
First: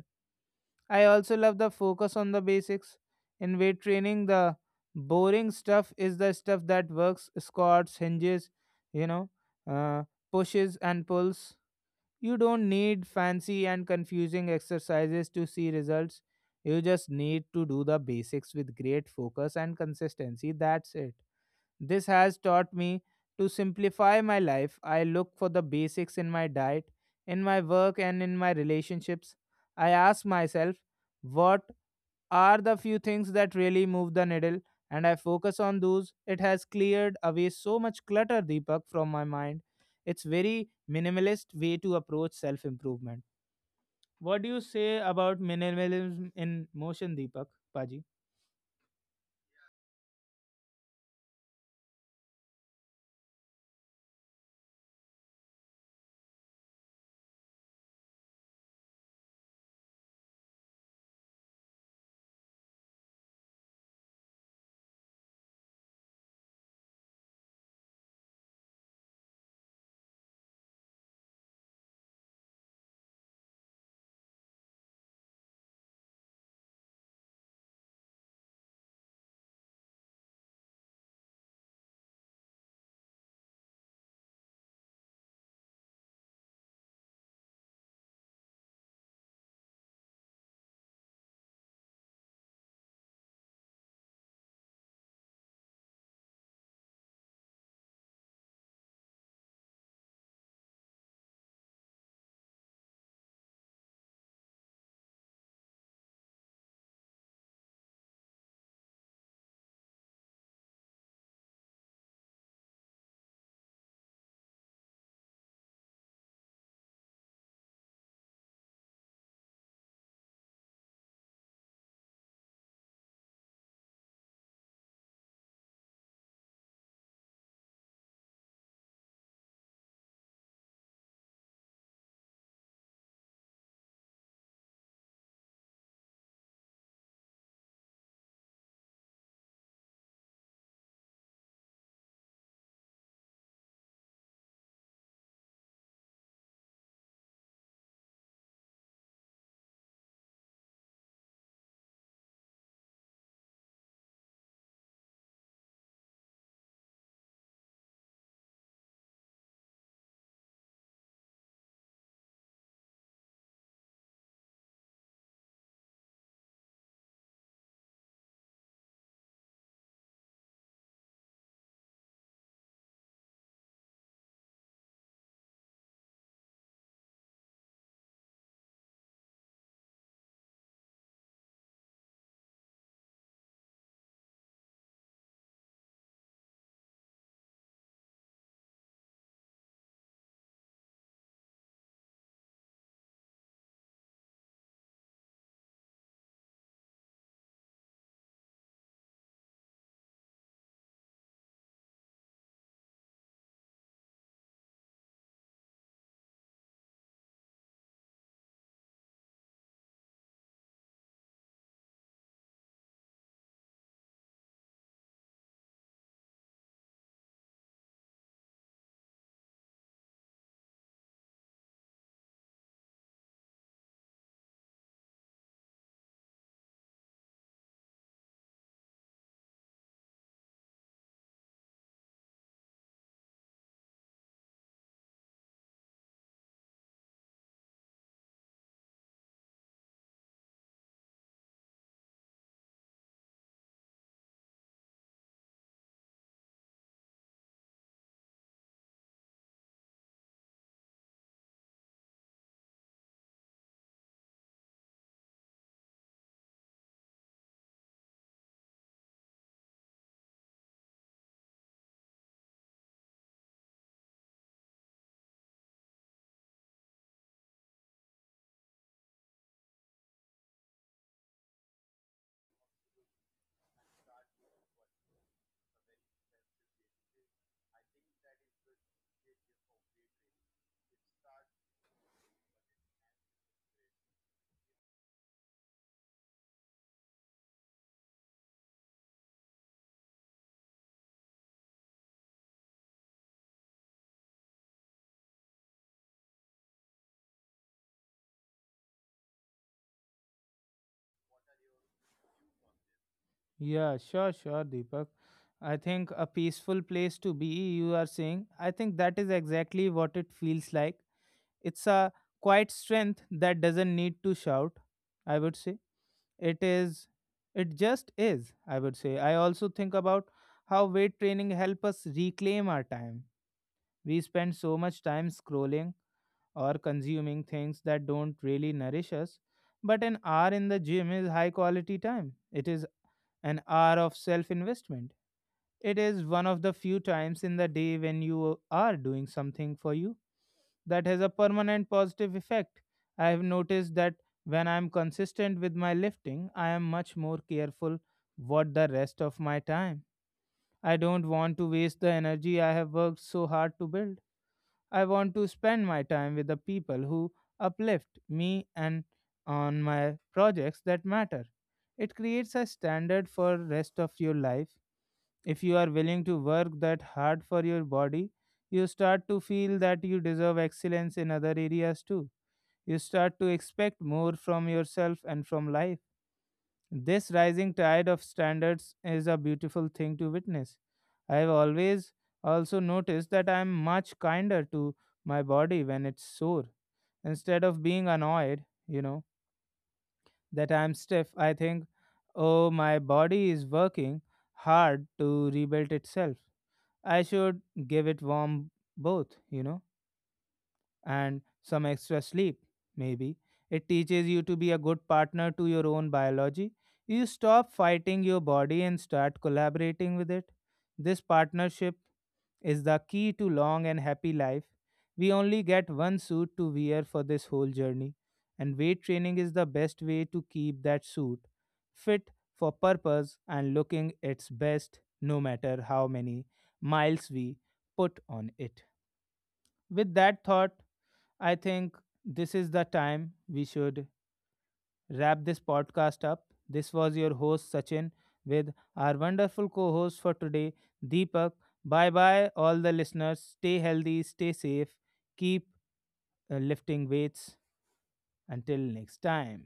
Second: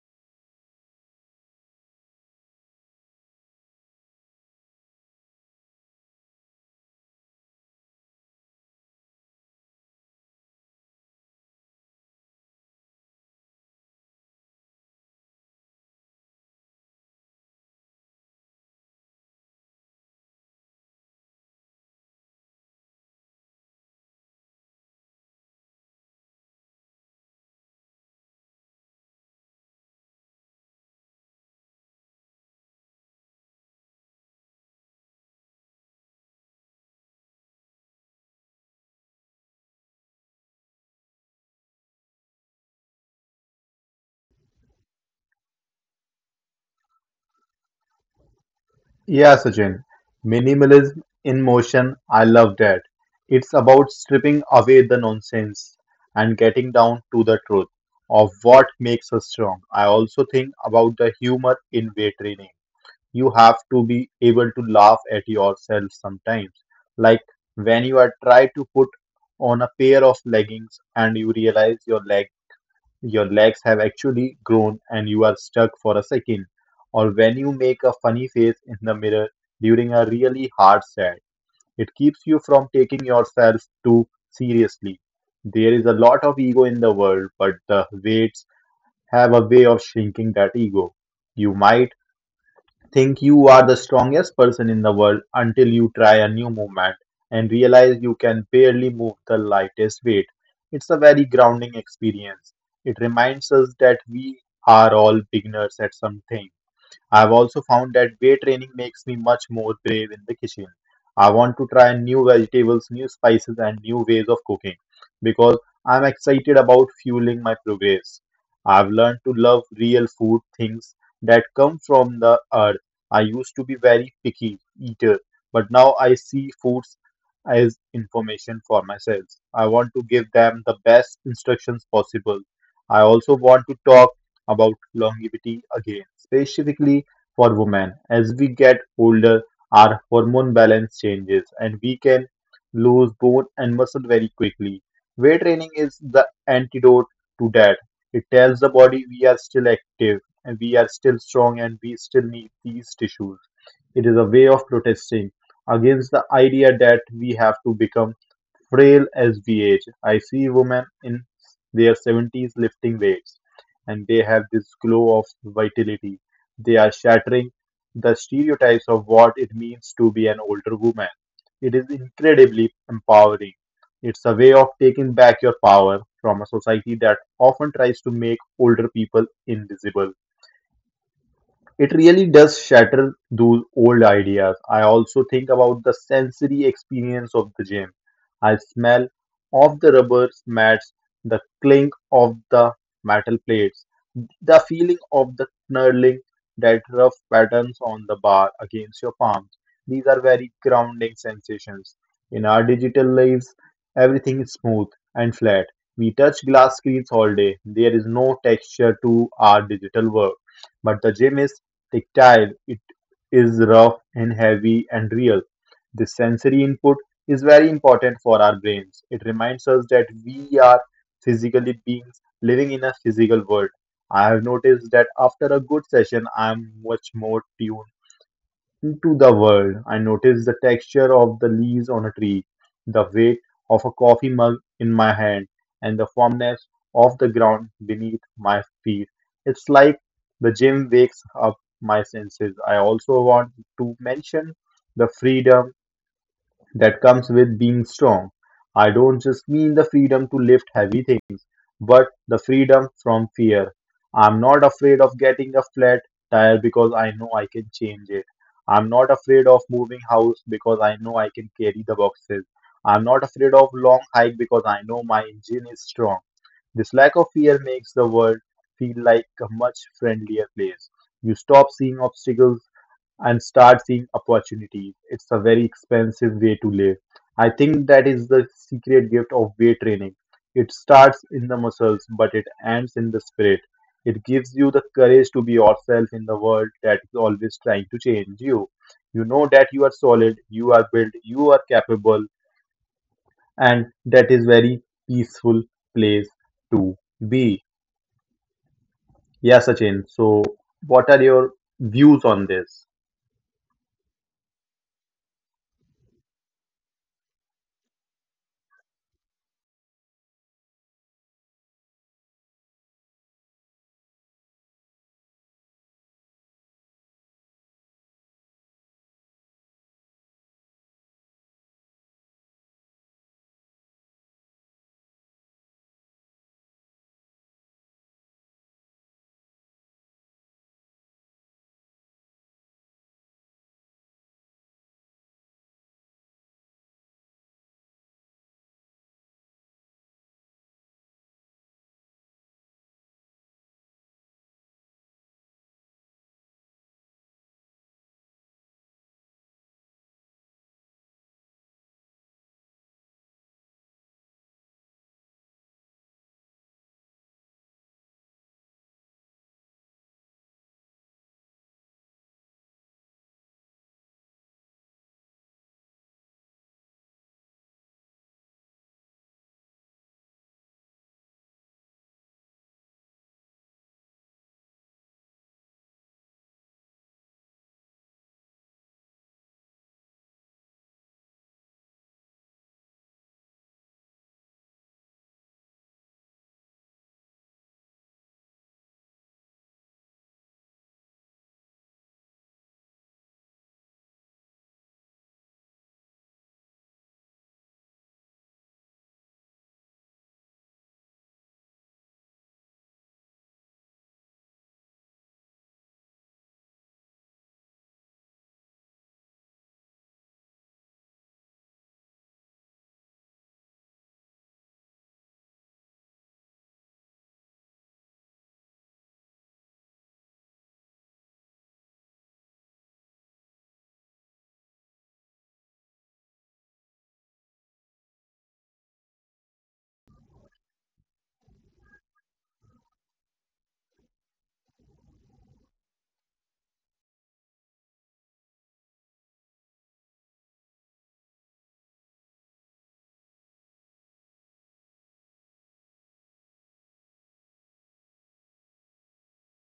A: I also love the focus on the basics. In weight training, the boring stuff is the stuff that works: squats, hinges, you know, uh, pushes, and pulls. You don't need fancy and confusing exercises to see results. You just need to do the basics with great focus and consistency. That's it. This has taught me to simplify my life. I look for the basics in my diet, in my work, and in my relationships. I ask myself, what are the few things that really move the needle? And I focus on those. It has cleared away so much clutter, Deepak, from my mind. It's very minimalist way to approach self improvement. What do you say about minimalism in motion, Deepak? Paji?
B: Yeah, Sachin, minimalism in motion, I love that. It's about stripping away the nonsense and getting down to the truth of what makes us strong. I also think about the humor in weight training. You have to be able to laugh at yourself sometimes, like when you are try to put on a pair of leggings and you realize your leg your legs have actually grown and you are stuck for a second, or when you make a funny face in the mirror during a really hard set. It keeps you from taking yourself too seriously. There is a lot of ego in the world, but the weights have a way of shrinking that ego. You might think you are the strongest person in the world until you try a new movement and realize you can barely move the lightest weight. It's a very grounding experience. It reminds us that we are all beginners at something. I've also found that weight training makes me much more brave in the kitchen. I want to try new vegetables, new spices, and new ways of cooking because I'm excited about fueling my progress. I've learned to love real food, things that come from the earth. I used to be very picky eater, but now I see foods as information for myself. I want to give them the best instructions possible. I also want to talk about longevity again, specifically for women. As we get older, our hormone balance changes and we can lose bone and muscle very quickly. Weight training is the antidote to that. It tells the body we are still active and we are still strong and we still need these tissues. It is a way of protesting against the idea that we have to become frail as we age. I see women in their seventies lifting weights, and they have this glow of vitality. They are shattering the stereotypes of what it means to be an older woman. It is incredibly empowering. It's a way of taking back your power from a society that often tries to make older people invisible. It really does shatter those old ideas. I also think about the sensory experience of the gym. I smell of the rubber mats, the clink of the metal plates, the feeling of the knurling, that rough patterns on the bar against your palms. These are very grounding sensations. In our digital lives, everything is smooth and flat. We touch glass screens all day. There is no texture to our digital work, but the gym is tactile. It is rough and heavy and real. The sensory input is very important for our brains. It reminds us that we are physically beings living in a physical world. I have noticed that after a good session, I am much more tuned into the world. I noticed the texture of the leaves on a tree, the weight of a coffee mug in my hand, and the firmness of the ground beneath my feet. It's like the gym wakes up my senses. I also want to mention the freedom that comes with being strong. I don't just mean the freedom to lift heavy things, but the freedom from fear. I'm not afraid of getting a flat tire because I know I can change it. I'm not afraid of moving house because I know I can carry the boxes. I'm not afraid of long hike because I know my engine is strong. This lack of fear makes the world feel like a much friendlier place. You stop seeing obstacles and start seeing opportunities. It's a very expensive way to live. I think that is the secret gift of weight training. It starts in the muscles, but it ends in the spirit. It gives you the courage to be yourself in the world that is always trying to change you. You know that you are solid, you are built, you are capable, and that is very peaceful place to be. Yeah, Sachin. So, what are your views on this?
A: Yeah, sure, sure, Deepak. I think a peaceful place to be, you are saying. I think that is exactly what it feels like. It's a quiet strength that doesn't need to shout, I would say. It is, it just is, I would say. I also think about how weight training help us reclaim our time. We spend so much time scrolling or consuming things that don't really nourish us. But an hour in the gym is high quality time. It is an hour of self investment. It is one of the few times in the day when you are doing something for you that has a permanent positive effect. I have noticed that when I am consistent with my lifting, I am much more careful what the rest of my time. I don't want to waste the energy I have worked so hard to build. I want to spend my time with the people who uplift me and on my projects that matter. It creates a standard for rest of your life. If you are willing to work that hard for your body, you start to feel that you deserve excellence in other areas too. You start to expect more from yourself and from life. This rising tide of standards is a beautiful thing to witness. I have always also noticed that I am much kinder to my body when it's sore. Instead of being annoyed, you know, that I am stiff, I think, oh, my body is working hard to rebuild itself. I should give it warm both, you know, and some extra sleep, maybe. It teaches you to be a good partner to your own biology. You stop fighting your body and start collaborating with it. This partnership is the key to long and happy life. We only get one suit to wear for this whole journey, and weight training is the best way to keep that suit fit for purpose and looking its best no matter how many miles we put on it. With that thought, I think this is the time we should wrap this podcast up. This was your host, Sachin, with our wonderful co host for today, Deepak. Bye bye, all the listeners. Stay healthy, stay safe, keep uh, lifting weights. Until next time.